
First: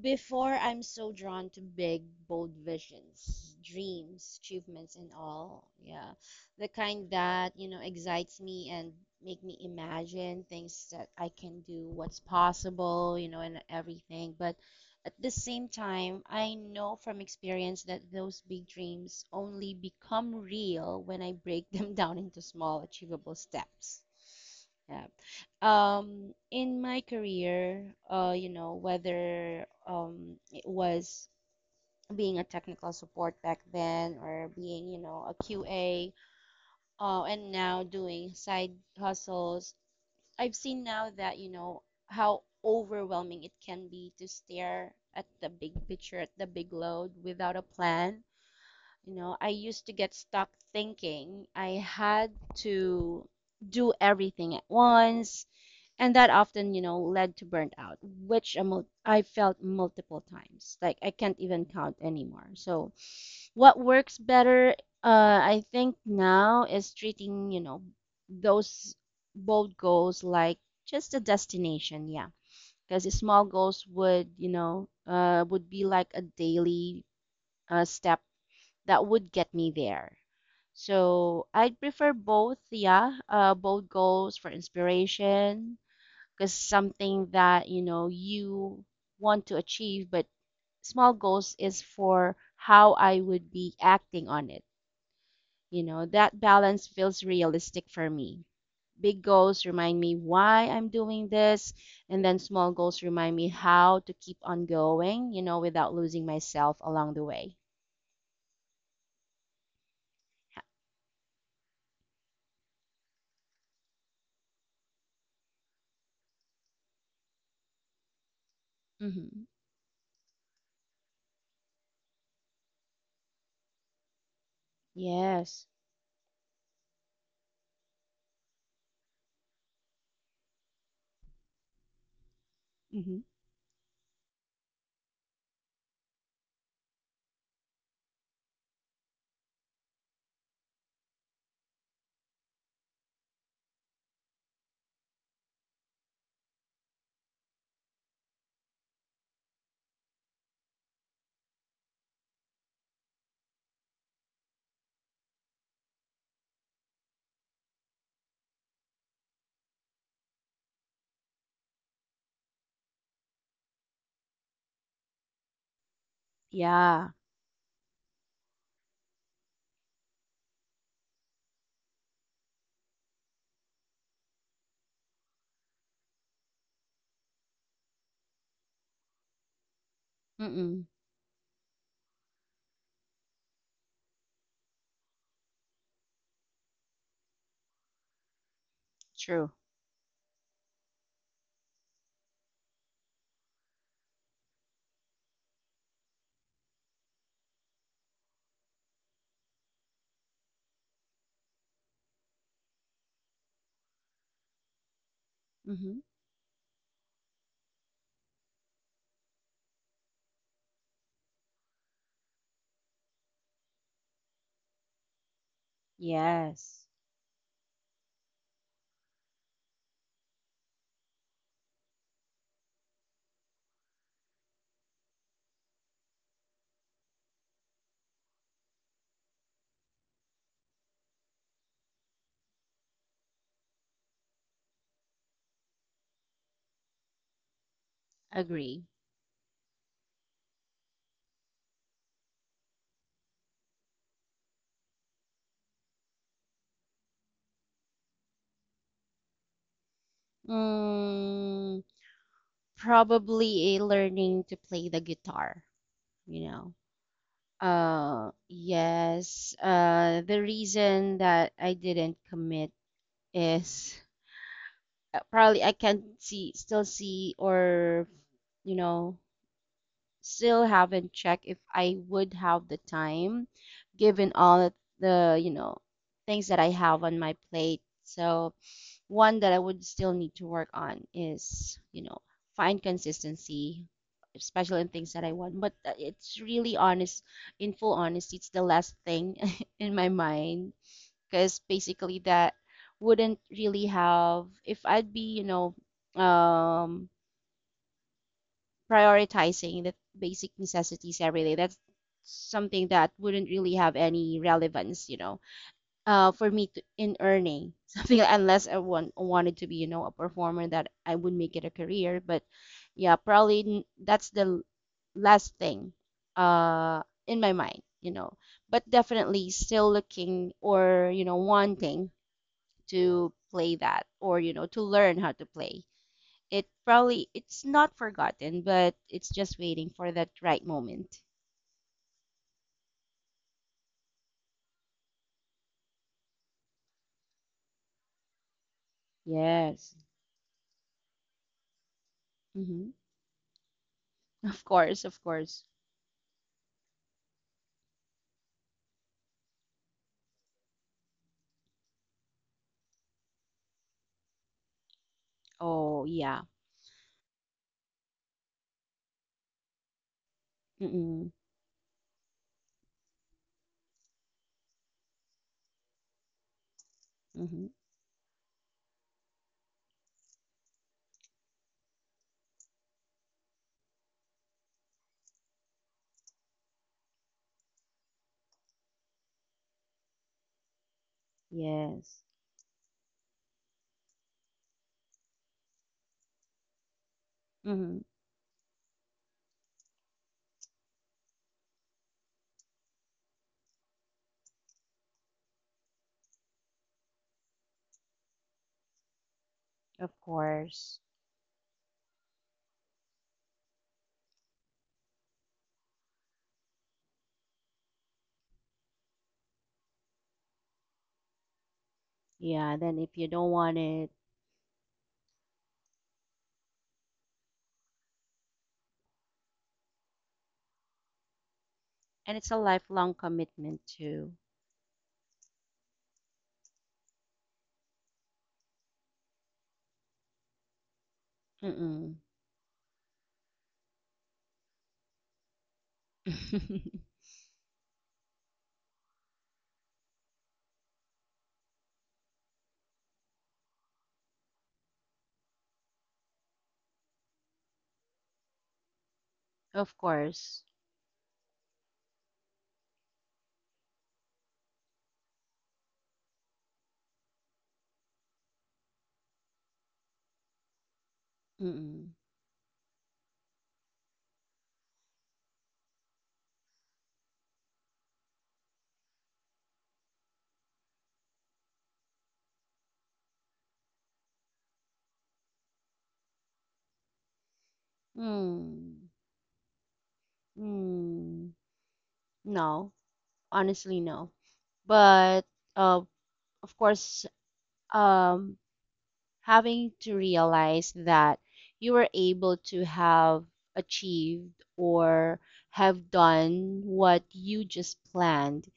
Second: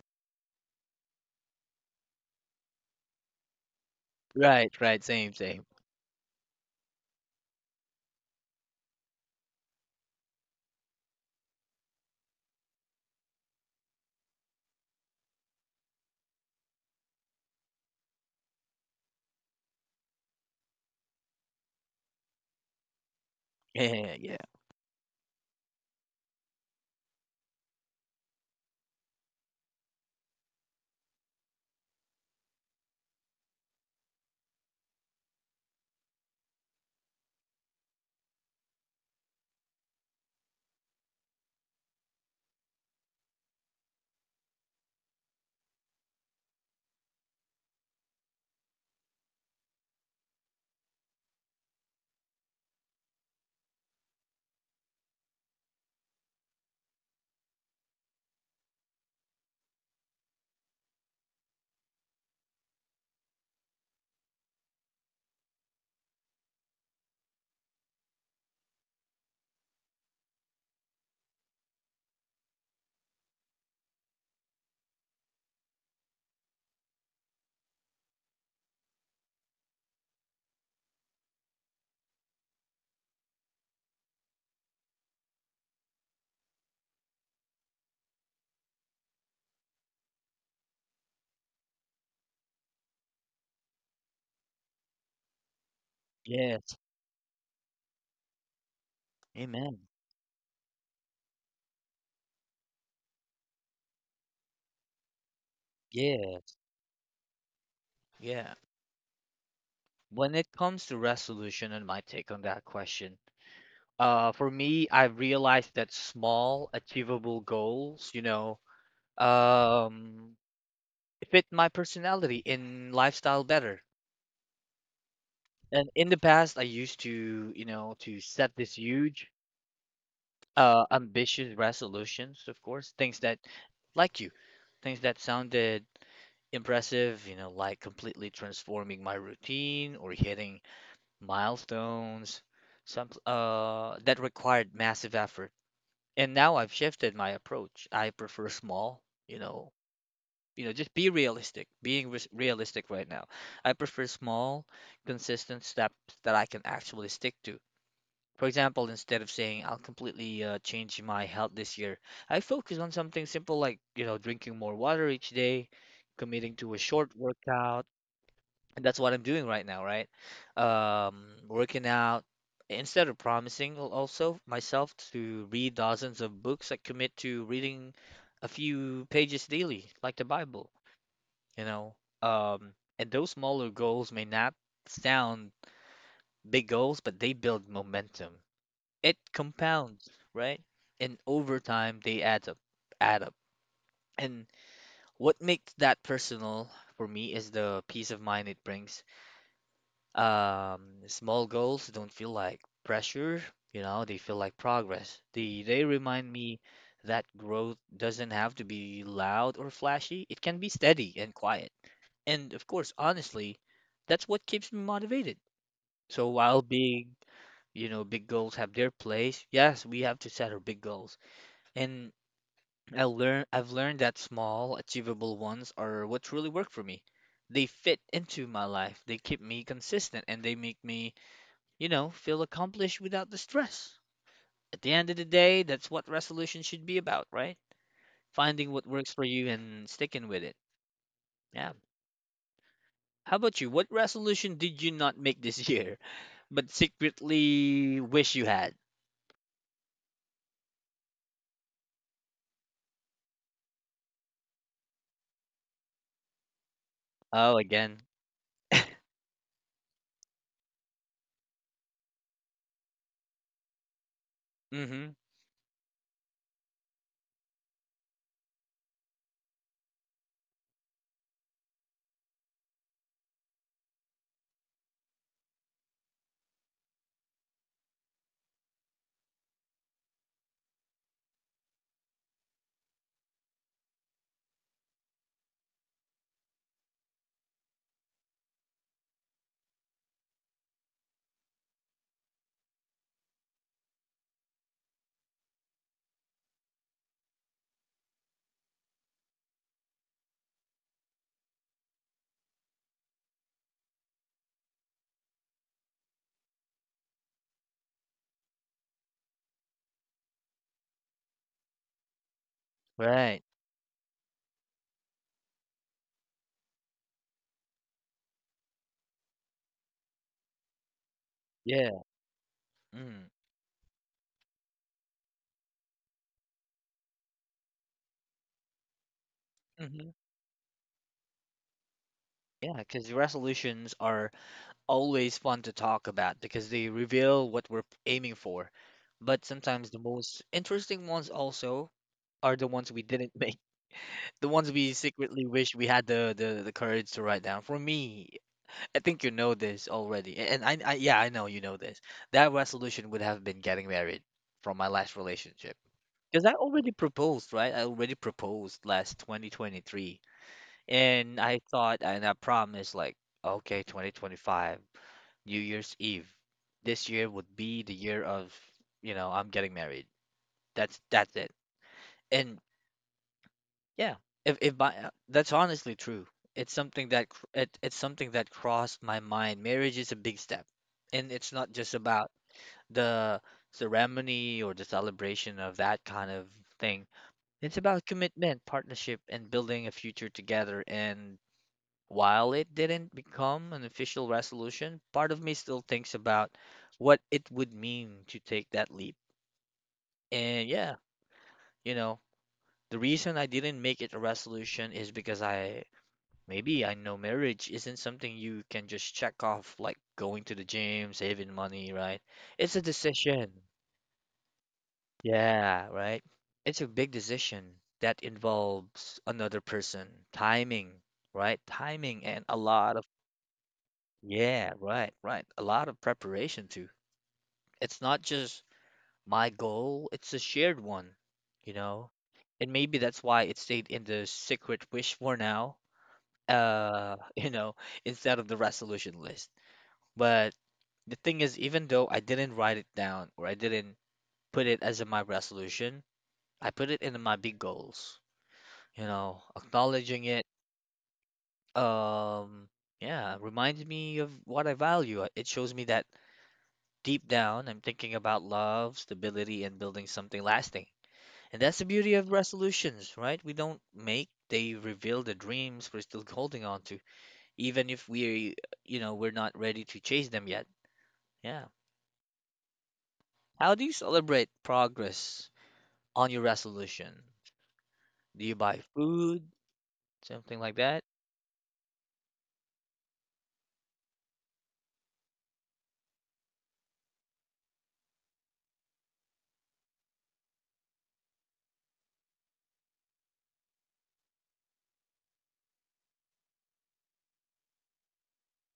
before, I'm so drawn to big, bold visions, dreams,
Right,
achievements,
right,
and
same, same.
all. Yeah. The kind that, you know, excites me and make me imagine things that I can do, what's possible, you know, and everything. But at the same time, I know from experience that those big dreams only become real when I break them down into small, achievable steps.
Yeah, yeah.
Yeah, in my career, whether it was being a technical support back then, or being, you know, a QA, and now doing side hustles. I've seen now that, you know, how overwhelming it can be to stare at the big picture, at the big load, without a plan. I used to get stuck thinking I had to do everything at once, and that often, led to burnout, which I felt multiple times. Like, I can't even count anymore. So what works better? I think now is treating, you know, those bold goals like just a destination. Yeah, because small goals would you know would be like a daily step that would get me there. So I'd prefer both. Yeah, bold goals for inspiration, because something that, you know, you want to achieve. But small goals is for how I would be acting on it. You know, that
Yes.
balance feels realistic for me. Big goals
Amen.
remind me why I'm doing this, and then small goals remind me how to keep on going, you know, without losing
Yeah,
myself along the way.
yeah. When it comes to resolution and my take on that question, for me, I realized that small, achievable goals
Mm-hmm.
um, fit my personality and lifestyle better.
Yes.
And in the past, I used to, to set this huge ambitious resolutions, of course,
Mm-hmm.
like you, things that sounded impressive, like completely transforming my routine or hitting milestones, some that required massive effort. And now I've shifted my approach. I prefer small, you know, just be realistic, being res realistic right now. I prefer small, consistent steps that I can actually stick to. For example, instead of saying I'll completely change my health this year, I focus on something simple like, drinking more water each day, committing to a
Yeah.
short workout, and that's what I'm doing right now, right? Working out. Instead of promising also myself to read dozens of books, I commit to reading a few pages daily, like the Bible,
Mm-mm.
you know. Um, and those smaller goals may not sound big goals, but they build momentum it
True.
compounds, right? And over time, they add up, add up. And what makes that personal for me is the peace of mind it brings. Um, Small goals don't feel like pressure, they feel like progress. They
Mm-hmm.
remind me that growth doesn't have to be loud or flashy. It can be steady and quiet. And of course, honestly, that's what keeps me motivated. So while
Yes.
big goals have their place, yes, we have to set our big goals. And I've learned that small, achievable ones are what truly work for me. They fit into my life. They keep me consistent and they make me, feel accomplished without the stress. At the end of the day, that's what resolution should be about, right? Finding
Agree.
what works for you and sticking with it. Yeah. How about you? What resolution did you not make this year, but secretly wish you had?
Mm. Probably a learning to play the guitar, you know.
Oh, again.
Yes. The reason that I didn't commit is,
Mm-hmm.
probably I can't see, still see, or, you know, still haven't checked if I would have the time, given all the things that I have on my plate. So one that I would still need to work on is, find consistency, especially in things that I want. But it's really honest, in full honesty, it's the last thing in my mind, because basically that wouldn't really have, if I'd be, um, prioritizing the basic necessities every day, that's something that wouldn't really have any relevance, for me to, in earning something like, unless I wanted to be, you know, a performer that I would make it a career. But yeah,
Right.
probably that's the last thing uh in my mind, but definitely still looking, or, you know,
Yeah.
wanting
Mm.
to play that, or, you know, to learn how to play it. Probably it's not forgotten, but it's just waiting
Mm-hmm.
for that right moment.
Yeah, because resolutions are always fun to talk about because they reveal what we're aiming for. But sometimes
Yes.
the most interesting ones also are the
Hmm.
ones we didn't make, the
Of
ones we
course, of
secretly
course.
wish we had the courage to write down. For me, I think you know this already. A- And I yeah, I know you know this. That resolution would have been getting married from my last relationship.
Oh yeah.
Because I already proposed, right? I already proposed last 2023.
Mm-mm.
And I thought and I promised like, okay, 2025. New Year's Eve. This year would
Hmm.
be the year of, you know, I'm getting married. That's it. And yeah, if by, that's honestly true. It's something that it's something that crossed my mind. Marriage is a big step, and it's not just
Yes.
about the ceremony or the celebration of that kind of thing. It's
Mm-hmm.
about commitment, partnership, and building a future together. And while it didn't become an official resolution, part of me still thinks about what it would mean to take that leap.
Of
And yeah,
course.
you know, the reason I didn't make it a resolution is because I maybe I know marriage isn't something you can just check off like going to the gym, saving money, right? It's
Yeah,
a
then if you don't
decision.
want it,
Yeah, right? It's a big decision that involves another person, timing, right? Timing
and
and
it's
a
a
lot.
lifelong commitment too.
Yeah, right, right. A lot of preparation too. It's not just my goal, it's a shared one, you know?
Mm-mm.
And maybe that's why it stayed in the secret wish for now, you know, instead of the resolution list. But the thing is, even though I didn't write it down or I didn't put it as in my resolution, I put it in my big goals, you know,
Of
acknowledging it,
course.
um, yeah, reminds me of what I value. It shows me that. Deep down, I'm thinking about love, stability, and building something lasting. And that's the beauty
Mm-mm.
of resolutions, right? We don't make, they reveal the dreams we're still holding on to, even if we, you know, we're not ready to chase them yet. Yeah. How do you celebrate progress on your resolution? Do you buy
Mm.
food, something like that?
Mm. No, honestly, no. But uh, of course, um, having to realize that you were able to have achieved, or have done what you just planned,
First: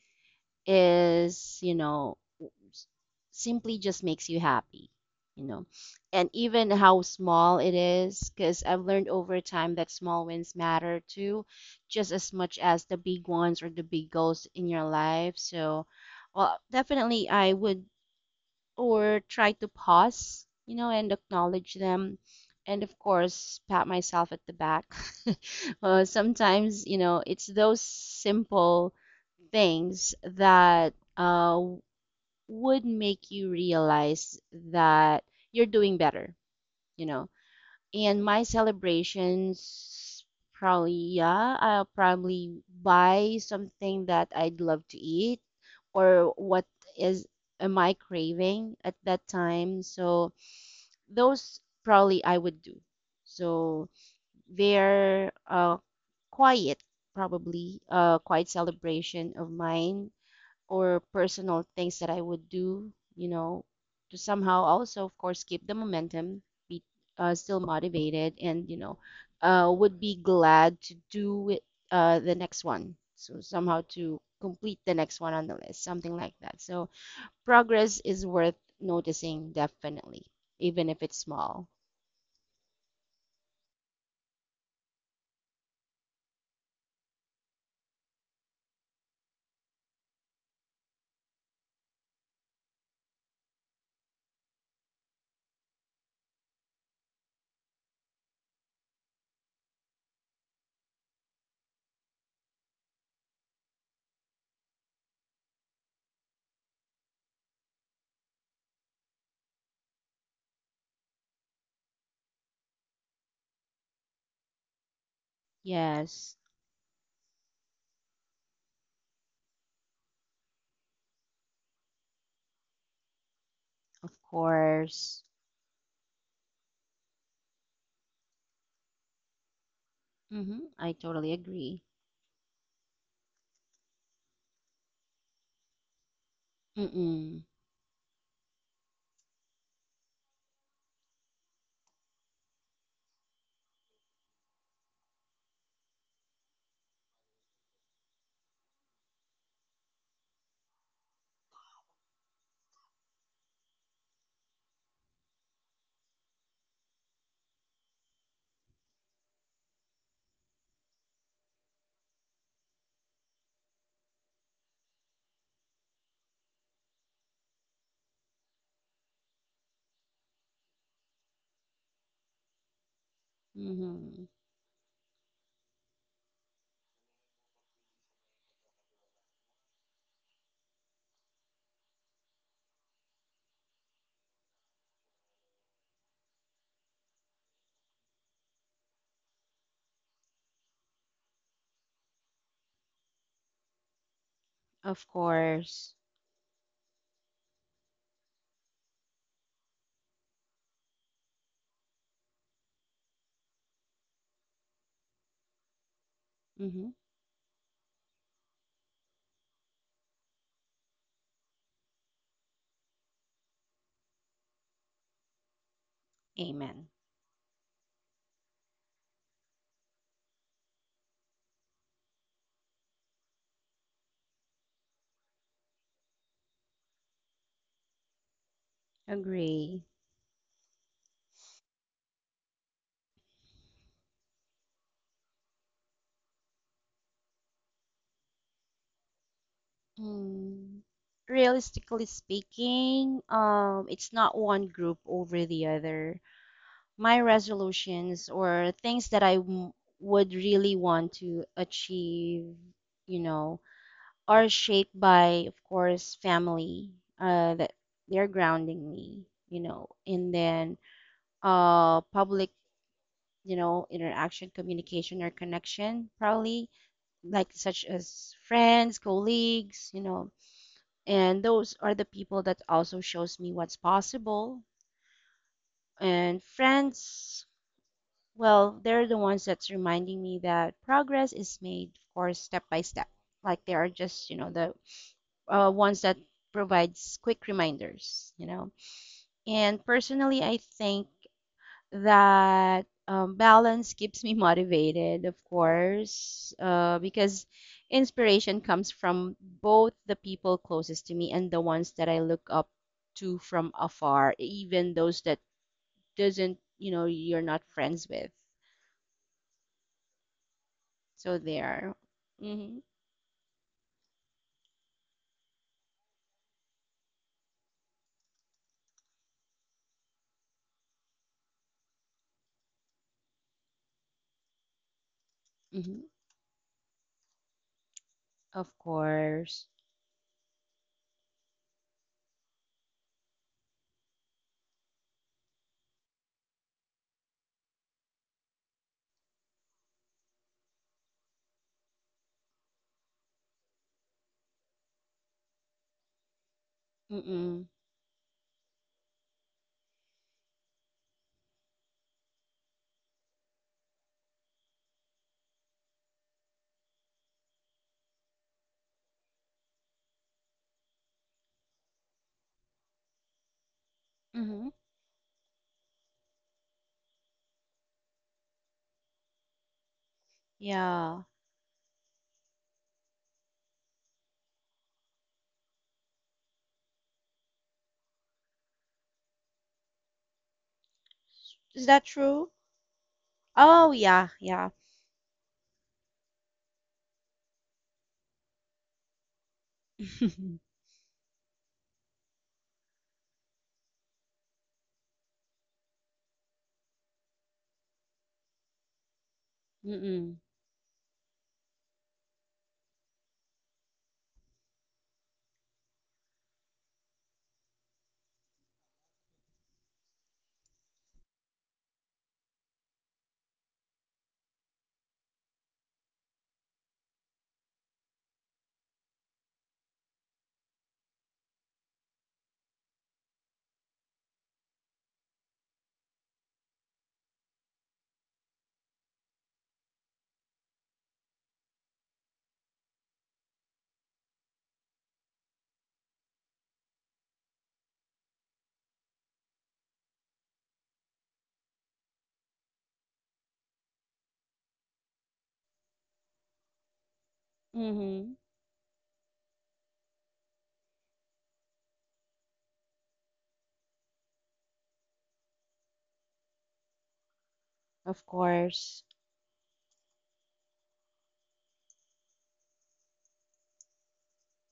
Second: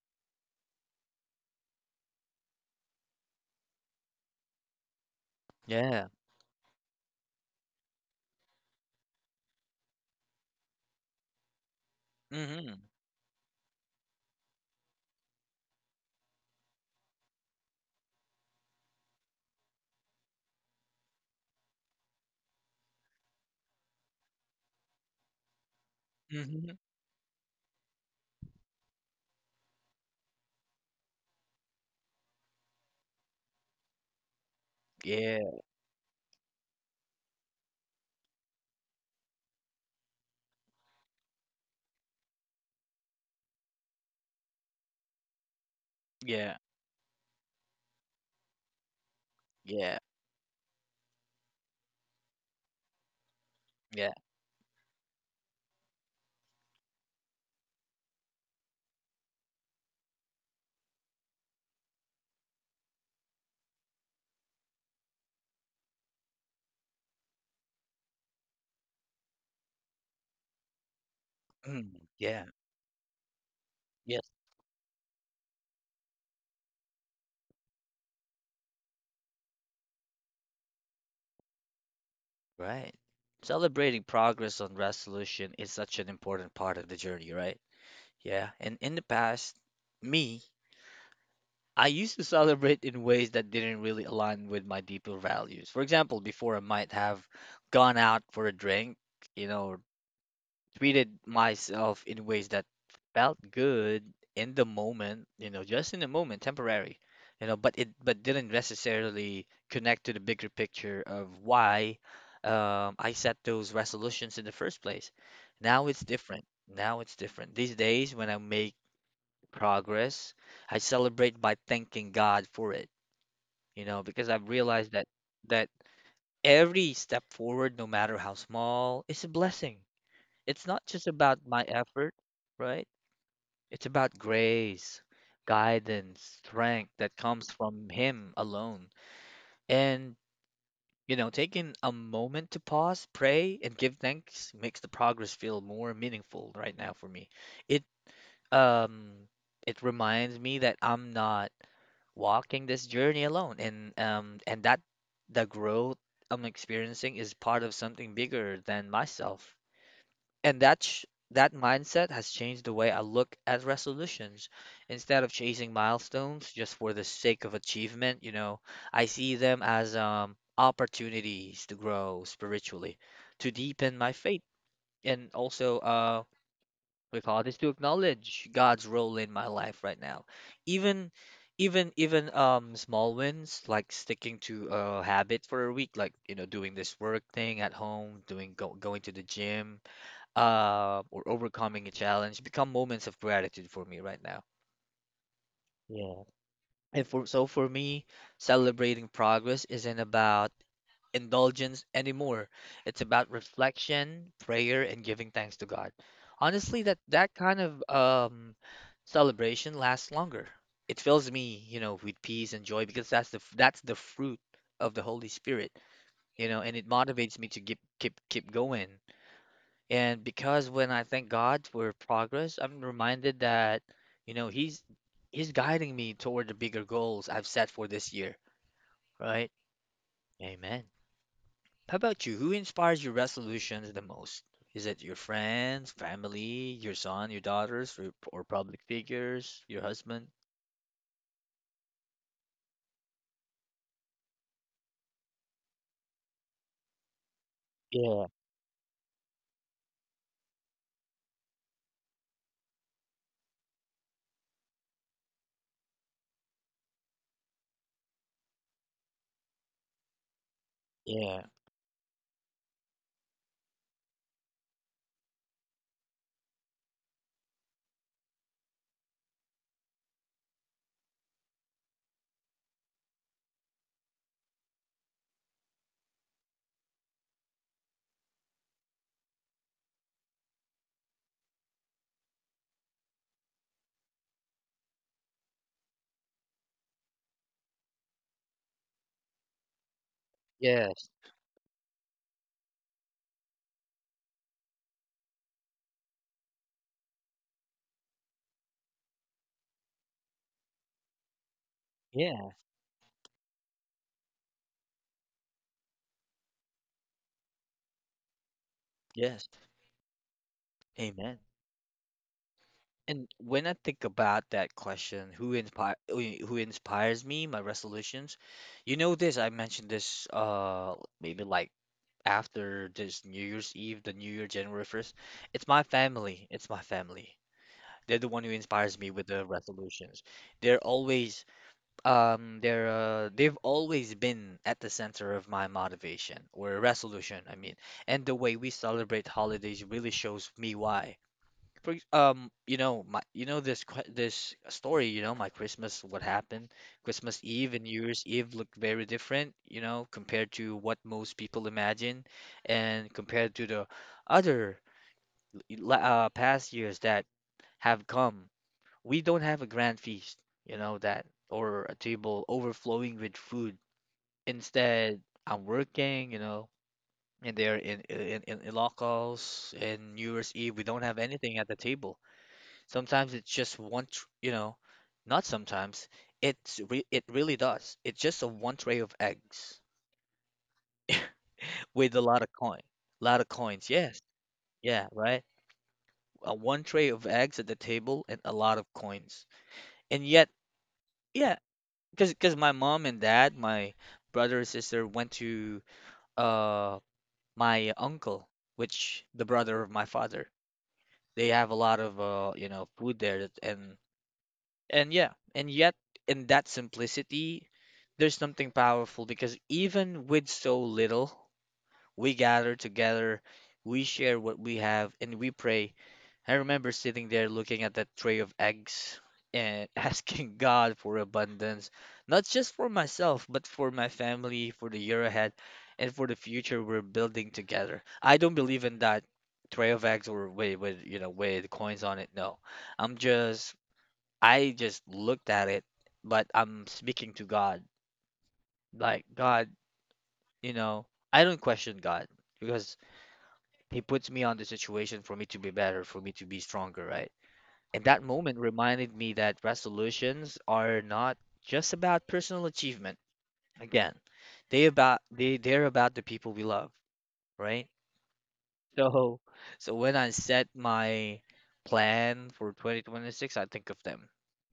is, simply just makes you happy, you know.
Yeah.
And even how small it is, because I've learned over time that small wins matter too, just as much
Mm-hmm.
as the big ones or the big goals in your life. So, well, definitely I would or try to pause, and acknowledge them. And of course, pat myself at the back.
Mm-hmm.
Sometimes, it's those simple things that would make you realize that
Yeah.
you're doing better, you know. And my celebrations, probably, yeah, I'll probably buy something that I'd love to eat, or
Yeah.
what is am I craving at that time.
Yeah.
So those probably I would do. So
Yeah.
they're quiet, probably quiet celebration of mine, or personal things that I would do, to somehow also, of course, keep the momentum, be still motivated, and, would be glad to do it,
Mm.
the
Yeah.
next one. So somehow to
Yes.
complete the next one on the list, something like that. So progress is worth noticing, definitely, even if it's small.
Right. Celebrating progress on resolution is such an important part of the journey, right? Yeah. And in the past, me, I used to celebrate in ways that didn't really align with my deeper values. For example, before I might have gone out for a drink, you know, treated myself in ways that felt good in the moment, you know, just in the moment, temporary, you know, but it but didn't necessarily connect to the bigger picture of why I set those resolutions in the first place. Now it's
Yes,
different. Now it's different. These days, when I make progress, I celebrate by thanking God for it, you know,
of
because I've realized that
course.
that every step forward, no matter how small, is a blessing.
Mm-hmm.
It's not
I
just
totally
about my
agree.
effort, right? It's about grace, guidance, strength that
Mm-mm.
comes from Him alone. And, you know, taking a moment to pause, pray, and give thanks makes the progress feel more meaningful right now for me. It, um, it reminds me that I'm not walking this journey alone, and that the growth I'm experiencing is part of something bigger than myself. And that mindset has changed the way I look at resolutions. Instead of chasing milestones just for the sake of achievement, you know, I see them as opportunities to grow spiritually, to deepen my
Mm-hmm.
faith, and also we call this to acknowledge God's role in my life right now. Even even small wins like sticking to a habit for a week, like you know doing this work thing at home, going to the gym or overcoming a challenge become moments of gratitude for me right now.
Of course.
Yeah. And for so for me, celebrating progress isn't about indulgence anymore. It's about reflection, prayer, and giving thanks to God. Honestly,
Mm-hmm.
that kind of celebration lasts longer. It fills me, you know, with peace and joy because that's the fruit of the Holy Spirit, you know, and
Amen.
it motivates me to keep going. And because when I thank God for progress, I'm reminded that, you know, he's guiding me toward the bigger goals I've set for this year, right?
Agree.
Amen. How about you? Who inspires your resolutions the most? Is it your friends, family, your son, your daughters, or public figures, your husband?
Mm. Realistically speaking, it's not one group over the other. My
Yeah,
resolutions, or things that I would really want to achieve, you know, are shaped by, of course, family, that they're grounding me, and then,
yeah,
public, you know, interaction, communication, or connection, probably, like such as friends, colleagues, you know, and those are the people that also shows me what's possible. And friends, well, they're the ones that's reminding me that progress is made, of course, step by step. Like they are just, the ones that provides quick reminders. And personally, I think
yes,
that, balance keeps me motivated, of course, because inspiration comes from both the people closest to me and the ones that I look
yeah,
up to from afar, even those that doesn't, you know, you're not friends with.
yes.
So
Amen.
there. Mm-hmm.
And when I think about that question, who inspires me, my resolutions, you know this, I mentioned this maybe like after this New Year's Eve, the New Year, January 1st. It's my
Mm-hmm.
family. It's my family. They're the one who
Of
inspires me with the
course.
resolutions. They're always they've always been at the center of my motivation or resolution, I mean. And the way we celebrate holidays really shows me why. You know, my you know this que- this story, you know, my Christmas, what happened? Christmas
Mm-mm.
Eve and New Year's Eve looked very different, you know, compared to what most people imagine, and compared to the other past years that have come. We don't have a grand feast, you know, that or a table overflowing with food.
Mm-hmm.
Instead, I'm working, you know, and they're in locals, and New Year's Eve, we don't have
Yeah.
anything at the table. Sometimes it's just you know, not sometimes. It's re it really does. It's just a one tray of eggs
Is that
with a lot
true?
of coin. Lot of coins.
Oh
Yes.
yeah, yeah.
Yeah, right? A one tray of eggs at the table and a lot of coins. And yet, yeah, because my mom and dad, my brother and sister went to uh my uncle, which the brother of my
Mm-mm.
father. They have a lot of you know, food there. And yeah, and yet in that simplicity, there's something powerful because even with so little, we gather together, we share what we have, and we pray. I remember sitting there looking at that tray of eggs and asking God for abundance, not just for myself, but for my family, for the year ahead, and for the future we're building together. I don't believe in that tray of eggs or with you know with coins on it. No, I'm just I just looked at it, but I'm speaking to God. Like, God, you know, I don't question God because He puts me on the situation for me to be better, for me to be stronger, right? And that
Mm-hmm.
moment reminded me that resolutions are not just about personal achievement. Again, they're about the people we love, right?
Of course.
So, so when I set my plan for 2026, I think of them,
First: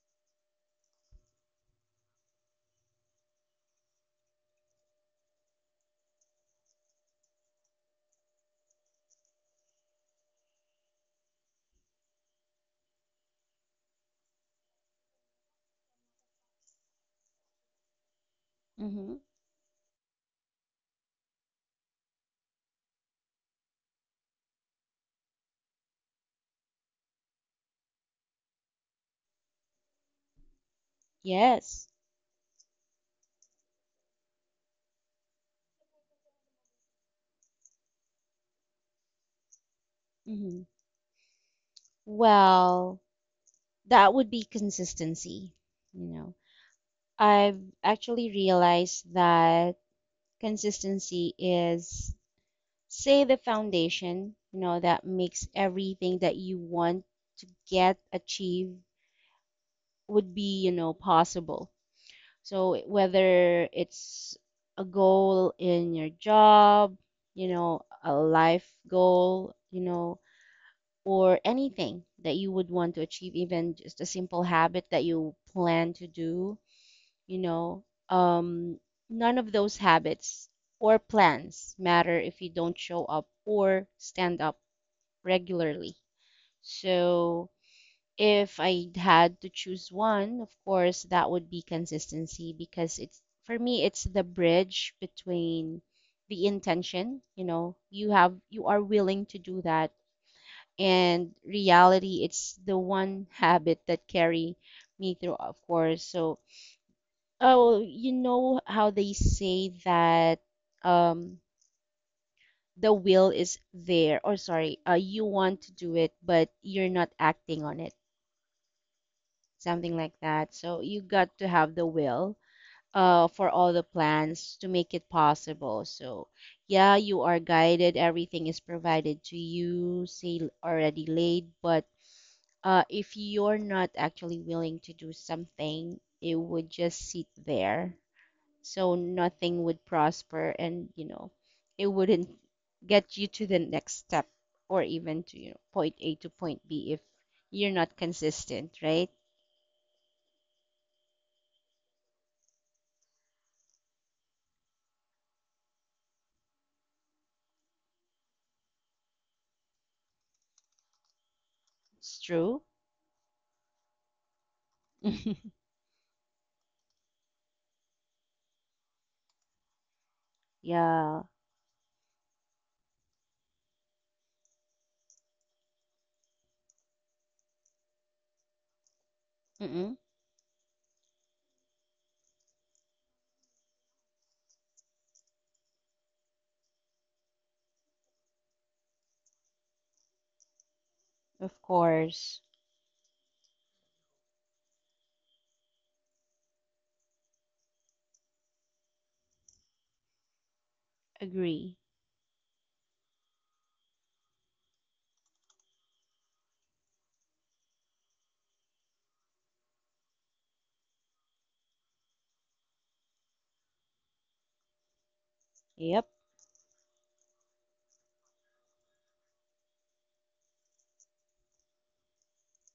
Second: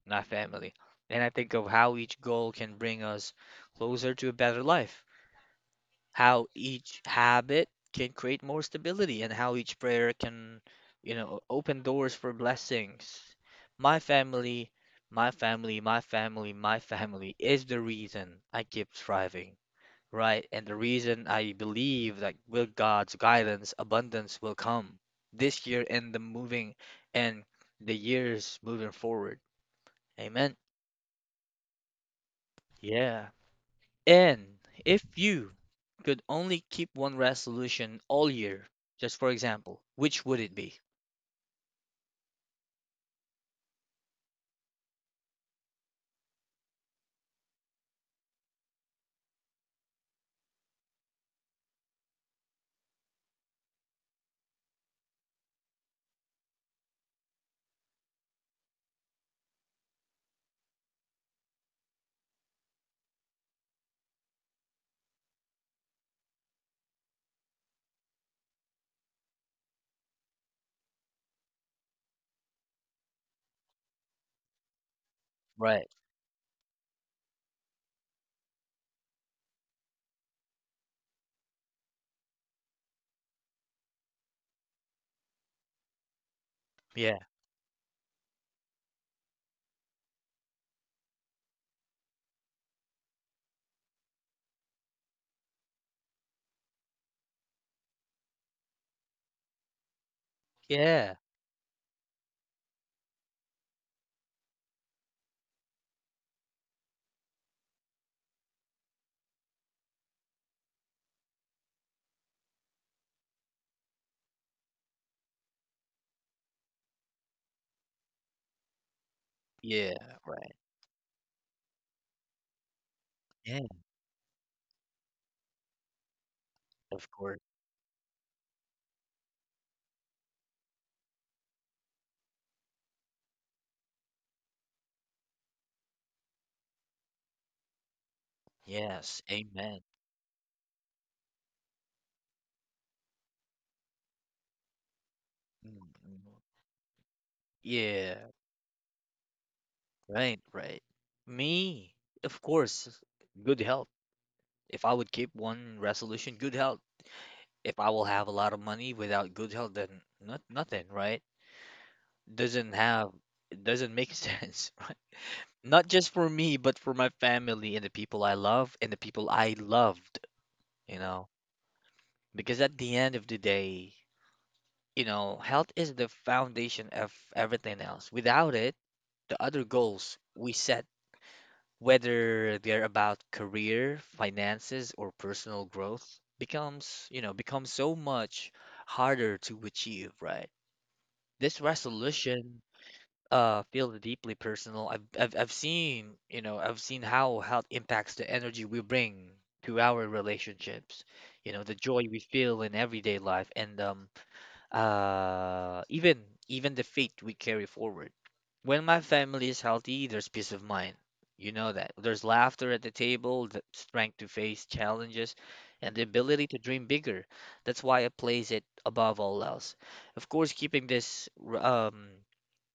my family, and I think of how each goal can bring us closer to a better life, how each habit can create more stability, and how each prayer can, you know, open doors for blessings. My family, my family is the reason I keep
Mm-hmm.
striving. Right, and the reason I believe that with God's guidance, abundance will come this year and and the years moving forward. Amen.
Yes.
Yeah. And if you could only keep one resolution all year, just for example, which would it
Mm-hmm.
be?
Well, that would be consistency, you know. I've actually realized that consistency is, say, the foundation, that makes everything that you want to get achieved would be, possible. So whether it's a goal in your job, you know, a life goal, you know, or anything that you would want to achieve, even just a simple habit that you
Right.
plan to do, you know, um, none of those habits or plans matter if you don't show up or stand up regularly.
Yeah.
So if I had to choose one, of course, that would be consistency, because it's for me, it's the bridge between the intention, you know, you are willing to do that
Yeah.
and reality. It's the one habit that carry me through, of course. So, oh, you know how they say that, um the will is there, or sorry, you want to do it but you're not acting on it, something
Yeah.
like
Right.
that. So you got to have the will, for
Yeah.
all the plans to make it possible. So yeah,
Of
you are
course.
guided. Everything is provided to you. Say, already laid. But if you're not actually willing to do something, it would just sit there. So
Yes.
nothing would
Amen.
prosper, and, it wouldn't get you to the next step, or even to,
Mm,
point A to
mm.
point B, if you're not
Yeah.
consistent, right?
Right. Right. Me, of course, good health. If I would keep one resolution, good health. If I will have a lot of money without good health, then not nothing, right?
It's true.
Doesn't have, it doesn't make sense, right? Not just for me, but for my family and the people I love and the people I loved, you
Yeah.
know? Because at the end of the day, you know, health is the foundation of everything else. Without it, the other
Mm-mm.
goals we set whether they're about career, finances, or personal growth, becomes, you know, becomes so much harder to achieve, right?
Of
This
course.
resolution feels deeply personal. I've seen, you know, I've seen how health impacts the energy we bring to our relationships, you know, the
Agree.
joy we feel in everyday life, and even even the faith we carry forward. When my family is healthy, there's peace of mind. You know that. There's laughter at the table, the strength to face challenges, and the
Yep.
ability to dream bigger. That's why I place it above all else. Of course, keeping this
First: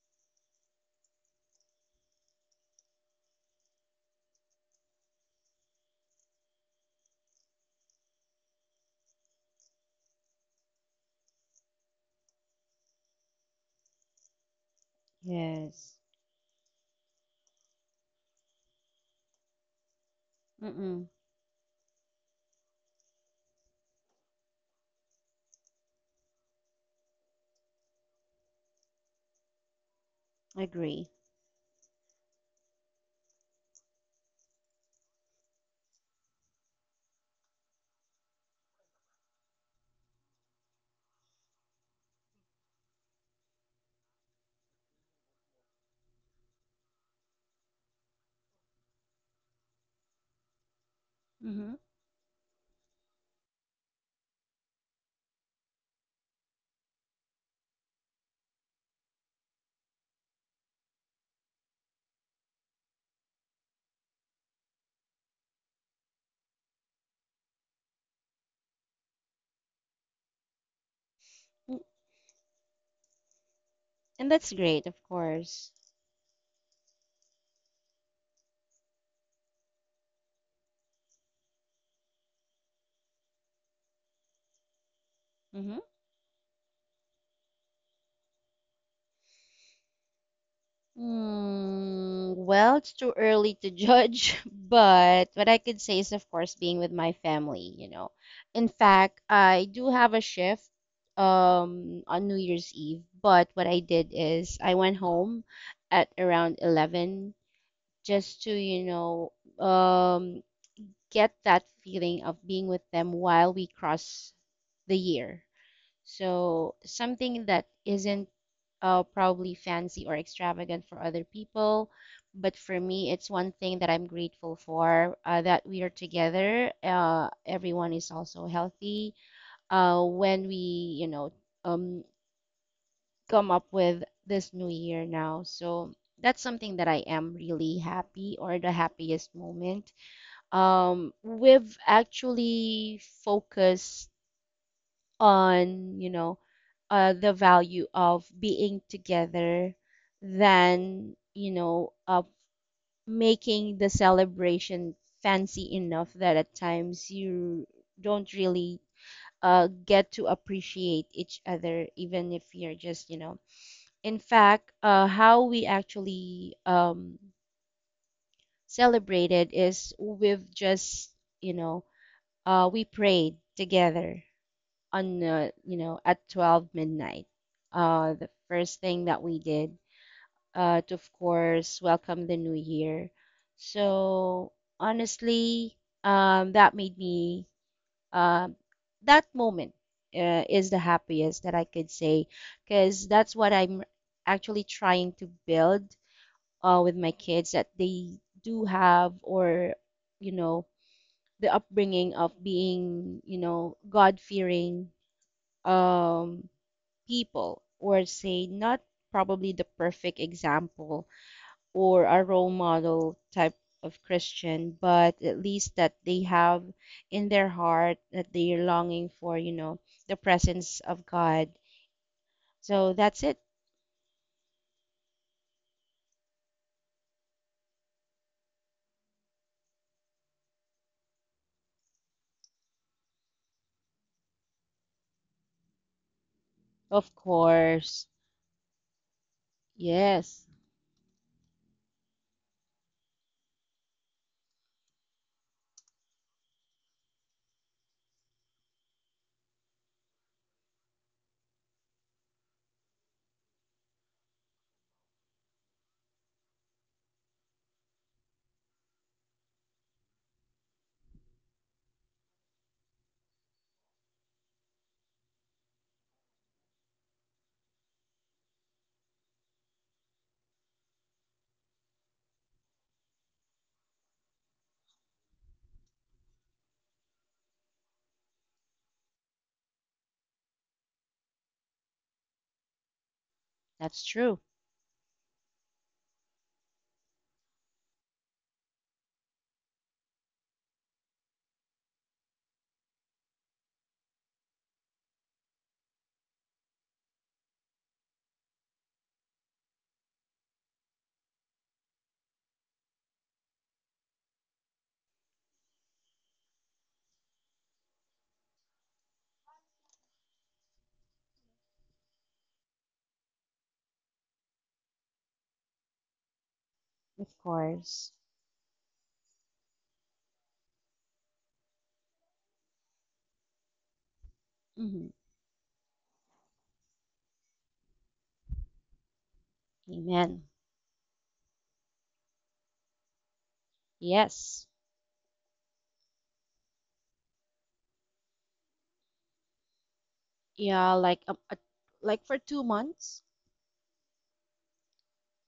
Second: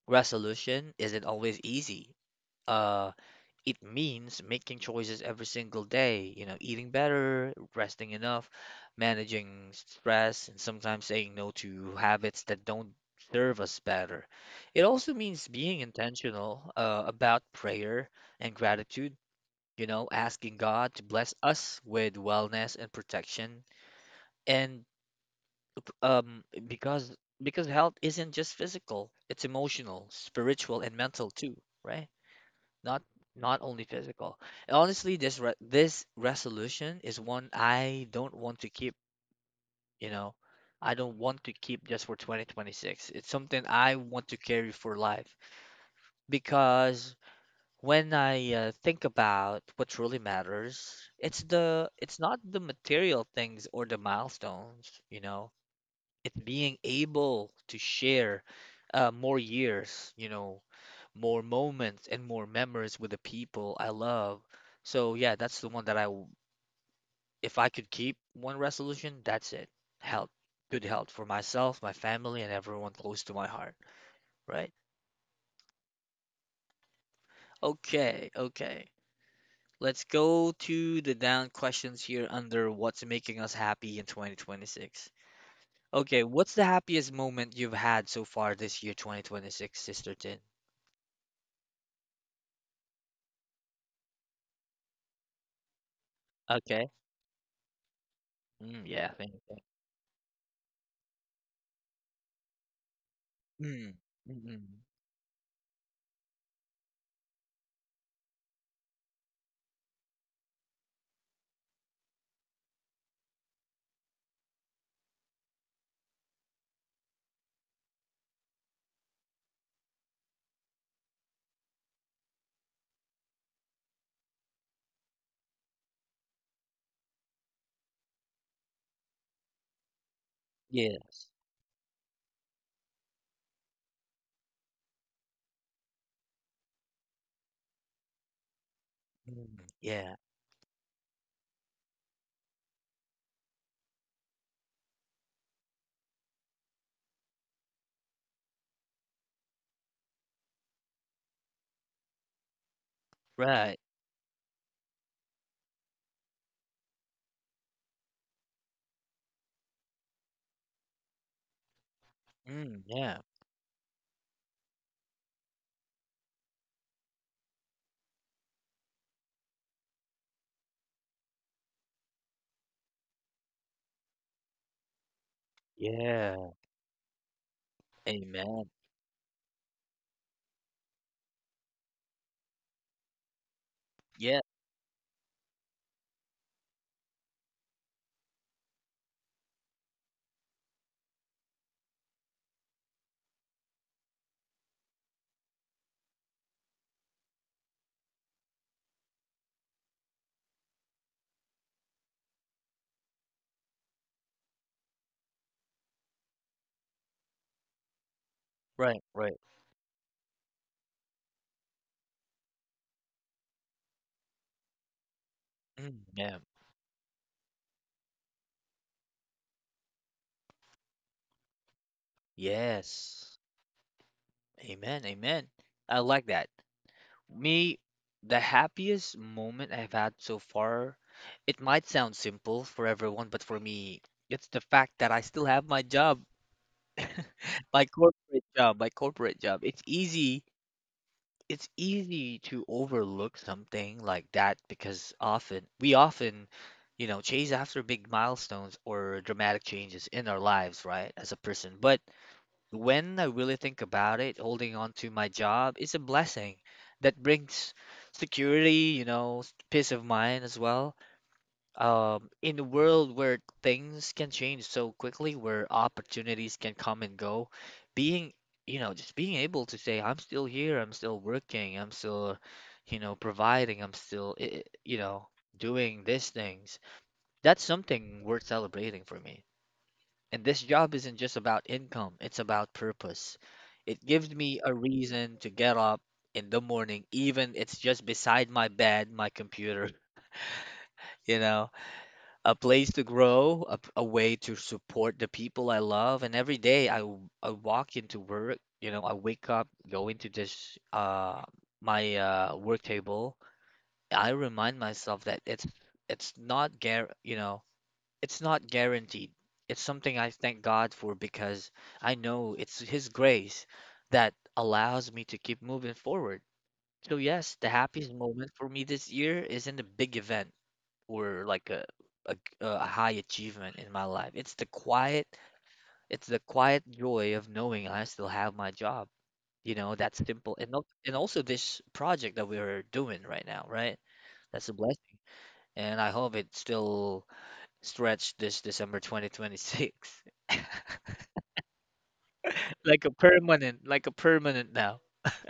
resolution isn't always easy. Uh, it means making choices every single day, you know, eating better, resting enough, managing stress, and sometimes saying no to habits that don't serve us better. It also means being
Yes.
intentional about prayer and gratitude, you know, asking God to
Mm-mm.
bless us with wellness and protection. And um, because because health isn't just physical, it's emotional, spiritual, and
Agree.
mental too, right? not not only physical. And honestly, this resolution is one I don't want to keep, you know. I don't want to keep just for 2026. It's something I want to carry for life because when I think about what truly matters,
Mm-hmm.
it's not the material things or the milestones. It's being able to share more years, more moments and more memories with the people I love. So yeah, that's the one that if I could keep one resolution, that's it. Health, good health for
Mm.
myself, my family, and everyone close to my heart,
And that's
right?
great, of course.
Okay, okay. Let's go to the down questions here under what's making us happy in 2026.
Mm-hmm.
Okay, what's the happiest moment you've had so far this year, 2026, Sister Tin?
Mm, well, it's too early to judge, but what I could say is, of course, being
Okay.
with my family. In
Mm, yeah,
fact,
thank you.
I do have a shift, on New Year's Eve, but what I
Mm,
did
mm,
is
mm.
I went home at around 11, just to, um get that feeling of being with them while we cross the year. So something that isn't probably fancy or extravagant for other people, but for me, it's one thing that I'm grateful for, that we are together. Everyone is also healthy. When we,
Yes.
um, come up with this new year now, so that's something that I am really happy, or the happiest
Mm,
moment
yeah.
um, We've actually focused on, the value of being together, than, making
Right.
the celebration fancy enough, that at times you don't really get to appreciate each other, even if you're
Mm,
just, you
yeah.
know. In fact, how we actually, celebrated is you know, we prayed together on, at
Yeah.
12 midnight, the
Amen.
first thing that we did, to, of course, welcome the new year.
Yeah.
So honestly, that made me, um that moment is the happiest that I could say, because that's what I'm actually trying to build, with my kids, that they do have, or, you know the upbringing of being, you know, God-fearing, um, people, or say not
Right, right.
probably the perfect example or a role model type of Christian, but at least that
Mm,
they
yeah.
have in their heart that they are longing for, you know, the presence of God. So that's it.
Yes. Amen. Amen. I like that. Me, the happiest moment I've had so far, it might sound simple for everyone, but for me, it's the fact that I still have my job,
Of
my
course.
corporate job, my corporate job. It's easy
Yes,
it's easy to overlook something like that because often we often, you know, chase after big milestones or dramatic changes in our lives, right, as a person. But when I really think about it, holding on to my job is a blessing that brings security, you know, peace of mind as well. In a world where things can change so quickly, where opportunities can come and go, being, you know, just being able to say, I'm still here, I'm still working, I'm still, you know, providing, I'm still, you know, doing these things, that's something worth celebrating for me. And this job isn't just about income, it's about purpose.
that's
It gives
true.
me a reason to get up in the morning, even it's just beside my bed, my computer, you know, a place to grow, a way to support the people I love. And every day I walk into work, you know, I wake up, go into this my work table. I remind myself that it's not guar you know, it's not guaranteed. It's something I thank God for because I know it's His grace that allows me to keep moving forward. So
Of
yes, the happiest
course.
moment for me this year isn't a big event or like a a high achievement in my life. It's the
Hmm.
quiet, it's the quiet joy of knowing I still have my job. You know, that's
Amen.
simple. And and also this project that we're doing right now, right? That's
Yes.
a blessing. And I hope it still stretch this December 2026.
Yeah, like, like for two months.
Like a permanent now.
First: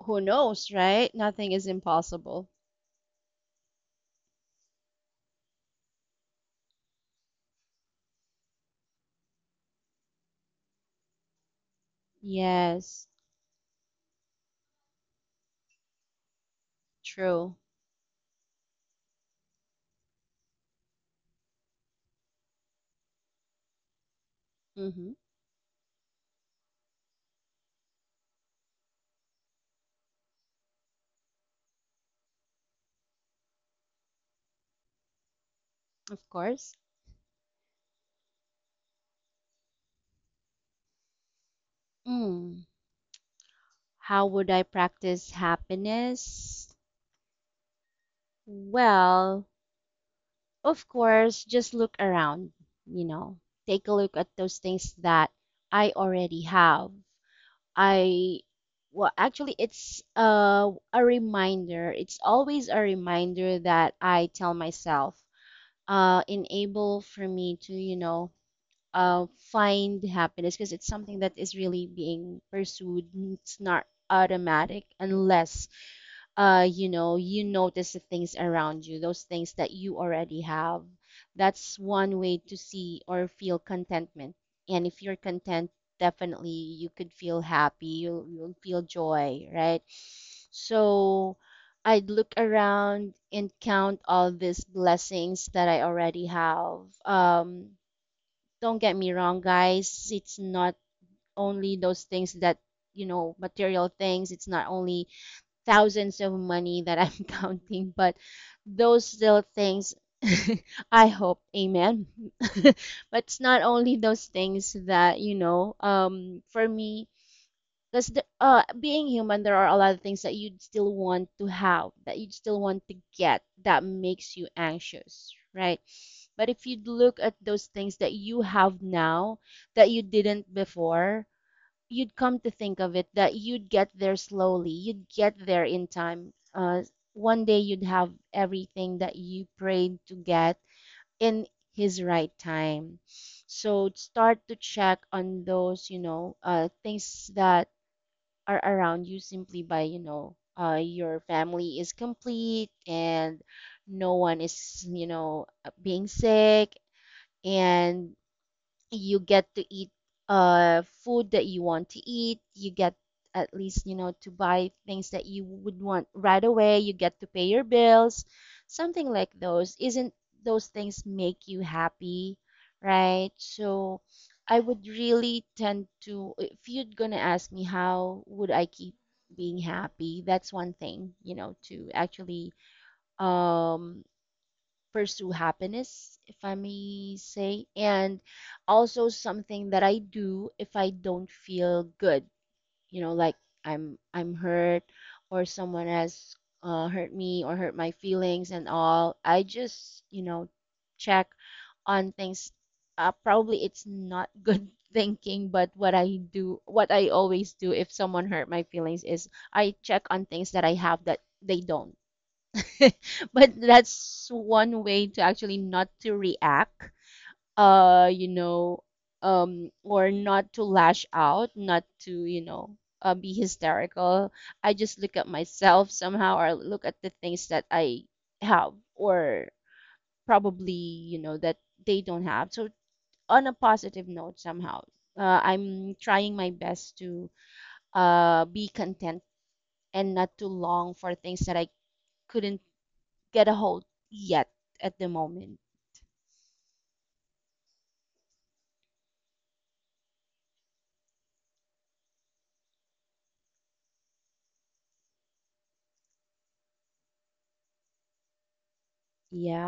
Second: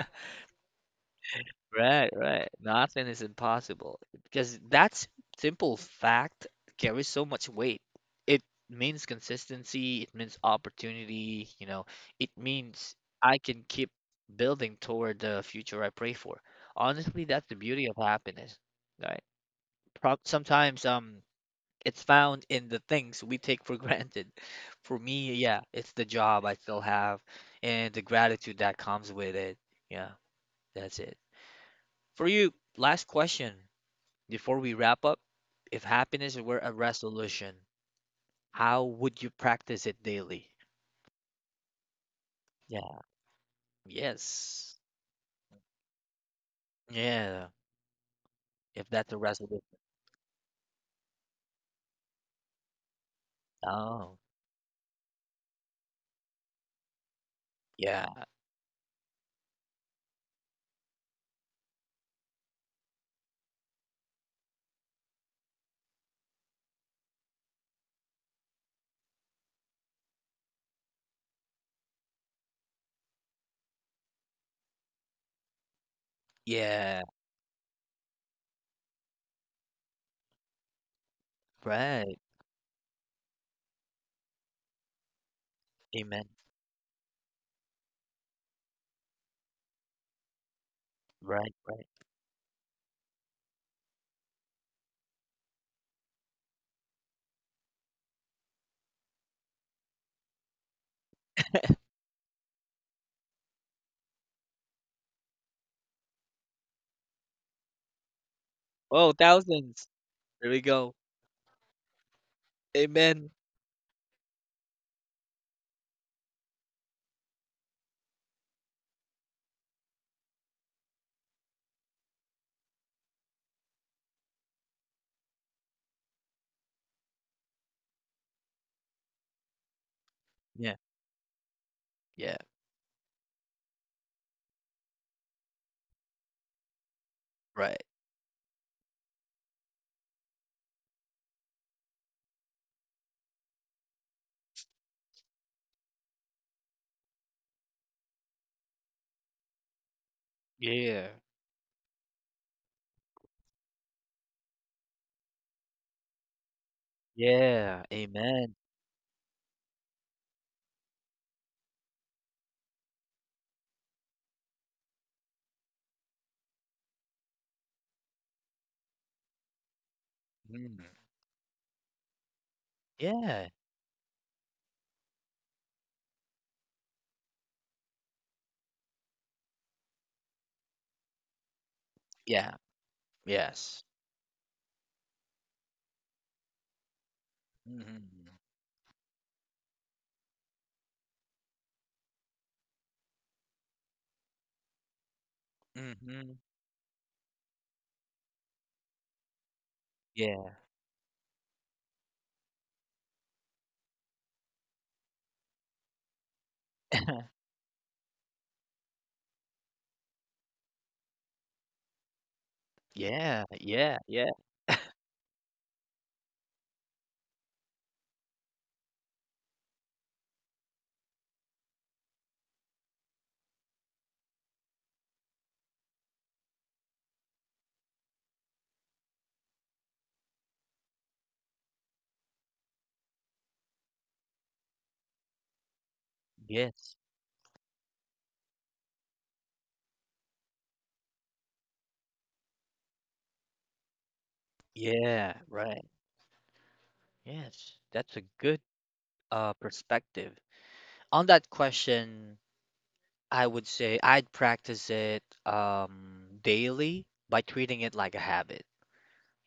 Who knows, right? Nothing is
Right, right.
impossible.
Nothing is impossible because that simple fact carries so much weight. It means consistency, it means opportunity, you know, it means
Yes,
I can keep building toward the future I pray for. Honestly, that's
true.
the beauty of happiness, right? Prob Sometimes it's found in the things we take for granted. For
Mm-hmm,
me, yeah, it's the job I still have and the gratitude that comes with it. Yeah, that's it. For you, last question before we wrap up. If
of
happiness were a
course.
resolution, how would you practice it daily?
Mm.
Yeah.
How would I
Yes.
practice happiness?
Yeah. If that's a
Well,
resolution.
of course, just look around, you know. Take a look
Oh,
at those things that I already have.
yeah.
I, well, actually, it's a reminder. It's always a reminder that I tell myself, enable for me to, uh, find happiness, because it's something that is really being pursued. It's not automatic unless,
Yeah.
you notice the things around you, those things that you already have. That's one
Right.
way to see or feel contentment. And if you're content,
Amen.
definitely you could feel happy, you'll feel joy, right? So
Right. Right.
I'd look around and count all these blessings that I already have. Um, don't get me wrong, guys, it's not only those things that, you know, material things, it's not only thousands of money that I'm counting, but those
Oh,
little things,
thousands. There we
I
go.
hope, amen. But it's
Amen.
not only those things that, for me, because, being human, there are a lot of things that you'd still want to have, that you'd still want to get, that makes you anxious, right? But if you look at those things that you have now that you didn't
Yeah.
before, you'd come to
Yeah.
think of it that you'd get there slowly, you'd get there in time. One day you'd
Right.
have everything that you prayed to get in his right time. So start to check on those, things that are around you, simply by, your
Yeah.
family is complete, and no one is, you know, being sick,
Yeah.
and
Amen.
you get to eat food that you want to eat. You get, at least, to buy things that you would want right away. You get to pay your bills. Something like those, isn't those
Mm.
things make you happy, right?
Yeah.
So I would really tend to, if you're going to ask me how would I keep being happy, that's one thing, to actually,
Yeah. Yes.
um pursue happiness, if I may say. And
Hmm.
also something that I do if I don't feel good, you know, like, I'm hurt, or someone has,
Hmm.
hurt me or hurt my feelings and all. I just,
Yeah.
check on things. Probably it's not good thinking, but what I do, what I always do if someone hurt my feelings, is I check on things that I have that they don't. But
Yeah, yeah,
that's
yeah,
one way to actually not to react, uh you know or not to lash out, not to, be hysterical. I just look at myself somehow, or look at the things that I have, or, probably, that they don't have. So, on a positive note, somehow, I'm trying my best
yes.
to, be content, and not to long for things that I couldn't get a hold yet at the
Yeah,
moment.
right. Yes. That's a good perspective. On that question, I would say I'd practice it daily by treating it like a habit,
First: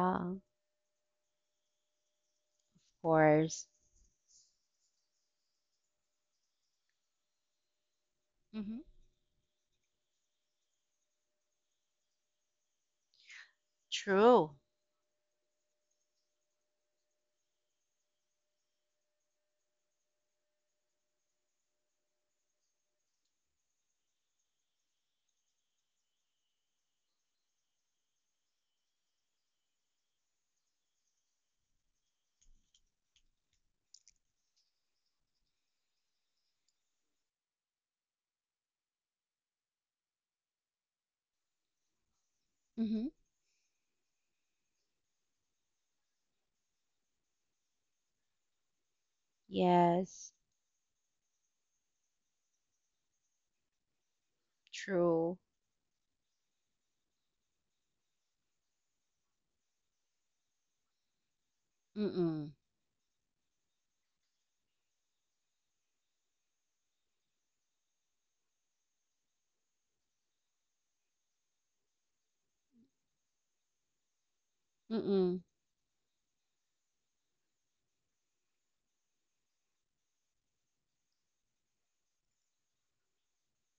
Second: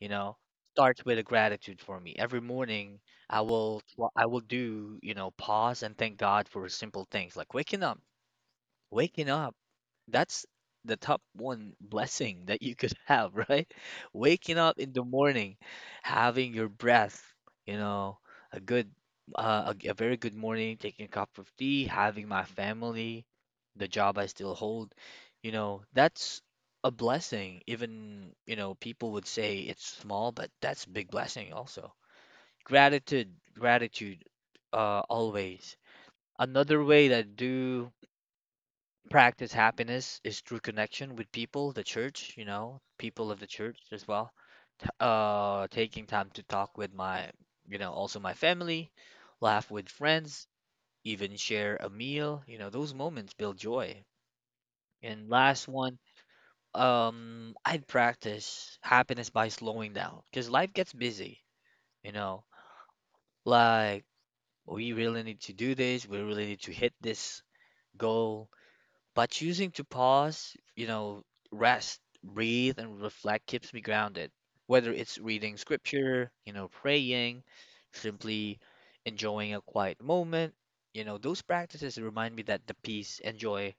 you know?
of
Starts with a gratitude for me. Every morning
course.
I will do, you know, pause and thank God for simple things like waking up.
Mm-hmm.
Waking up, that's the top one blessing that you could have, right?
True.
Waking up in the morning, having your breath, you know, a a very good morning, taking a cup of tea, having my family, the job I still hold, you know, that's a blessing. Even, you know, people would say it's small, but that's big blessing also. Gratitude, gratitude, always. Another way that do practice happiness is through connection with people, the church, you know,
Mm-hmm.
people of the church as well. Taking time to talk with my, you know, also my family, laugh with
Yes,
friends, even share a meal, you know, those moments build joy. And
true.
last one, I'd practice happiness by slowing down because life gets busy, you know,
Mm-mm.
like we really need to do this, we really need to hit this goal. By choosing to pause, you know, rest, breathe, and reflect keeps me grounded. Whether it's
Mm-mm.
reading scripture, you know, praying, simply enjoying a quiet moment, you know, those practices remind me that the peace and joy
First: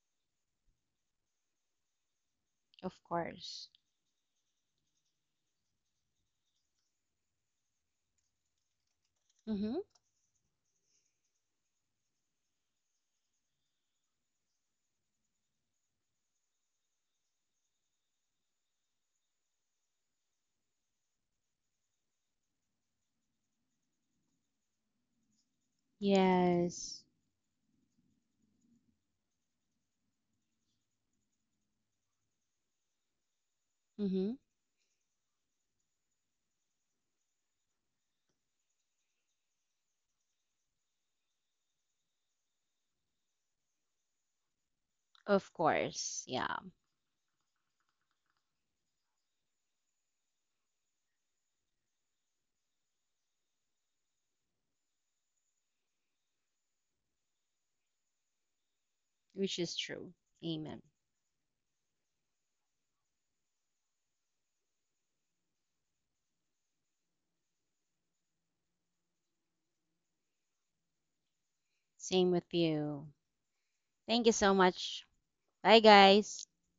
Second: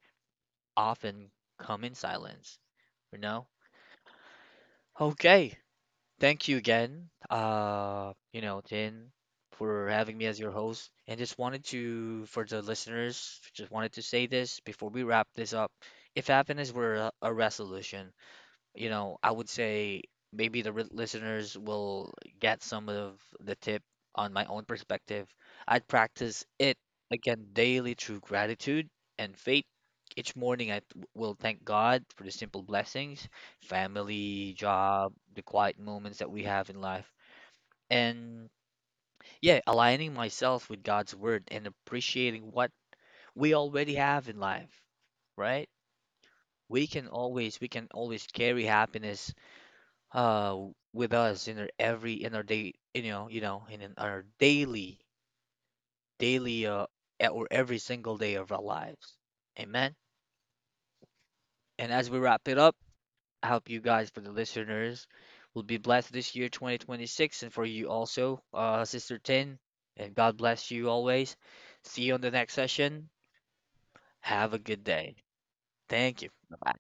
often come in silence,
Of
you know?
course.
Okay, thank you again, you know, Tin,
Mm-hmm.
for having me as your host. And just wanted to, for the listeners, just wanted to say this before we wrap this up. If happiness were a resolution, you know, I would say maybe the listeners will get some of the tip on my own perspective. I'd practice it
Yes.
again daily through gratitude and faith. Each morning, will thank God for the simple blessings,
Mm-hmm.
family, job, the quiet moments that we have in life. And yeah, aligning myself with God's word and appreciating what we already have in life,
Of
right?
course. Yeah,
We can always carry happiness uh with us in our every in our day, you know, you know, in our daily daily e- or every single day of our lives.
which is
Amen.
true. Amen.
And as we wrap it up, I hope you guys, for the listeners, will be blessed this year 2026, and for you also, Sister Tin, and God bless you always. See you on the
Same
next
with
session.
you. Thank you
Have
so
a good
much.
day.
Bye,
Thank you.
guys.
Bye.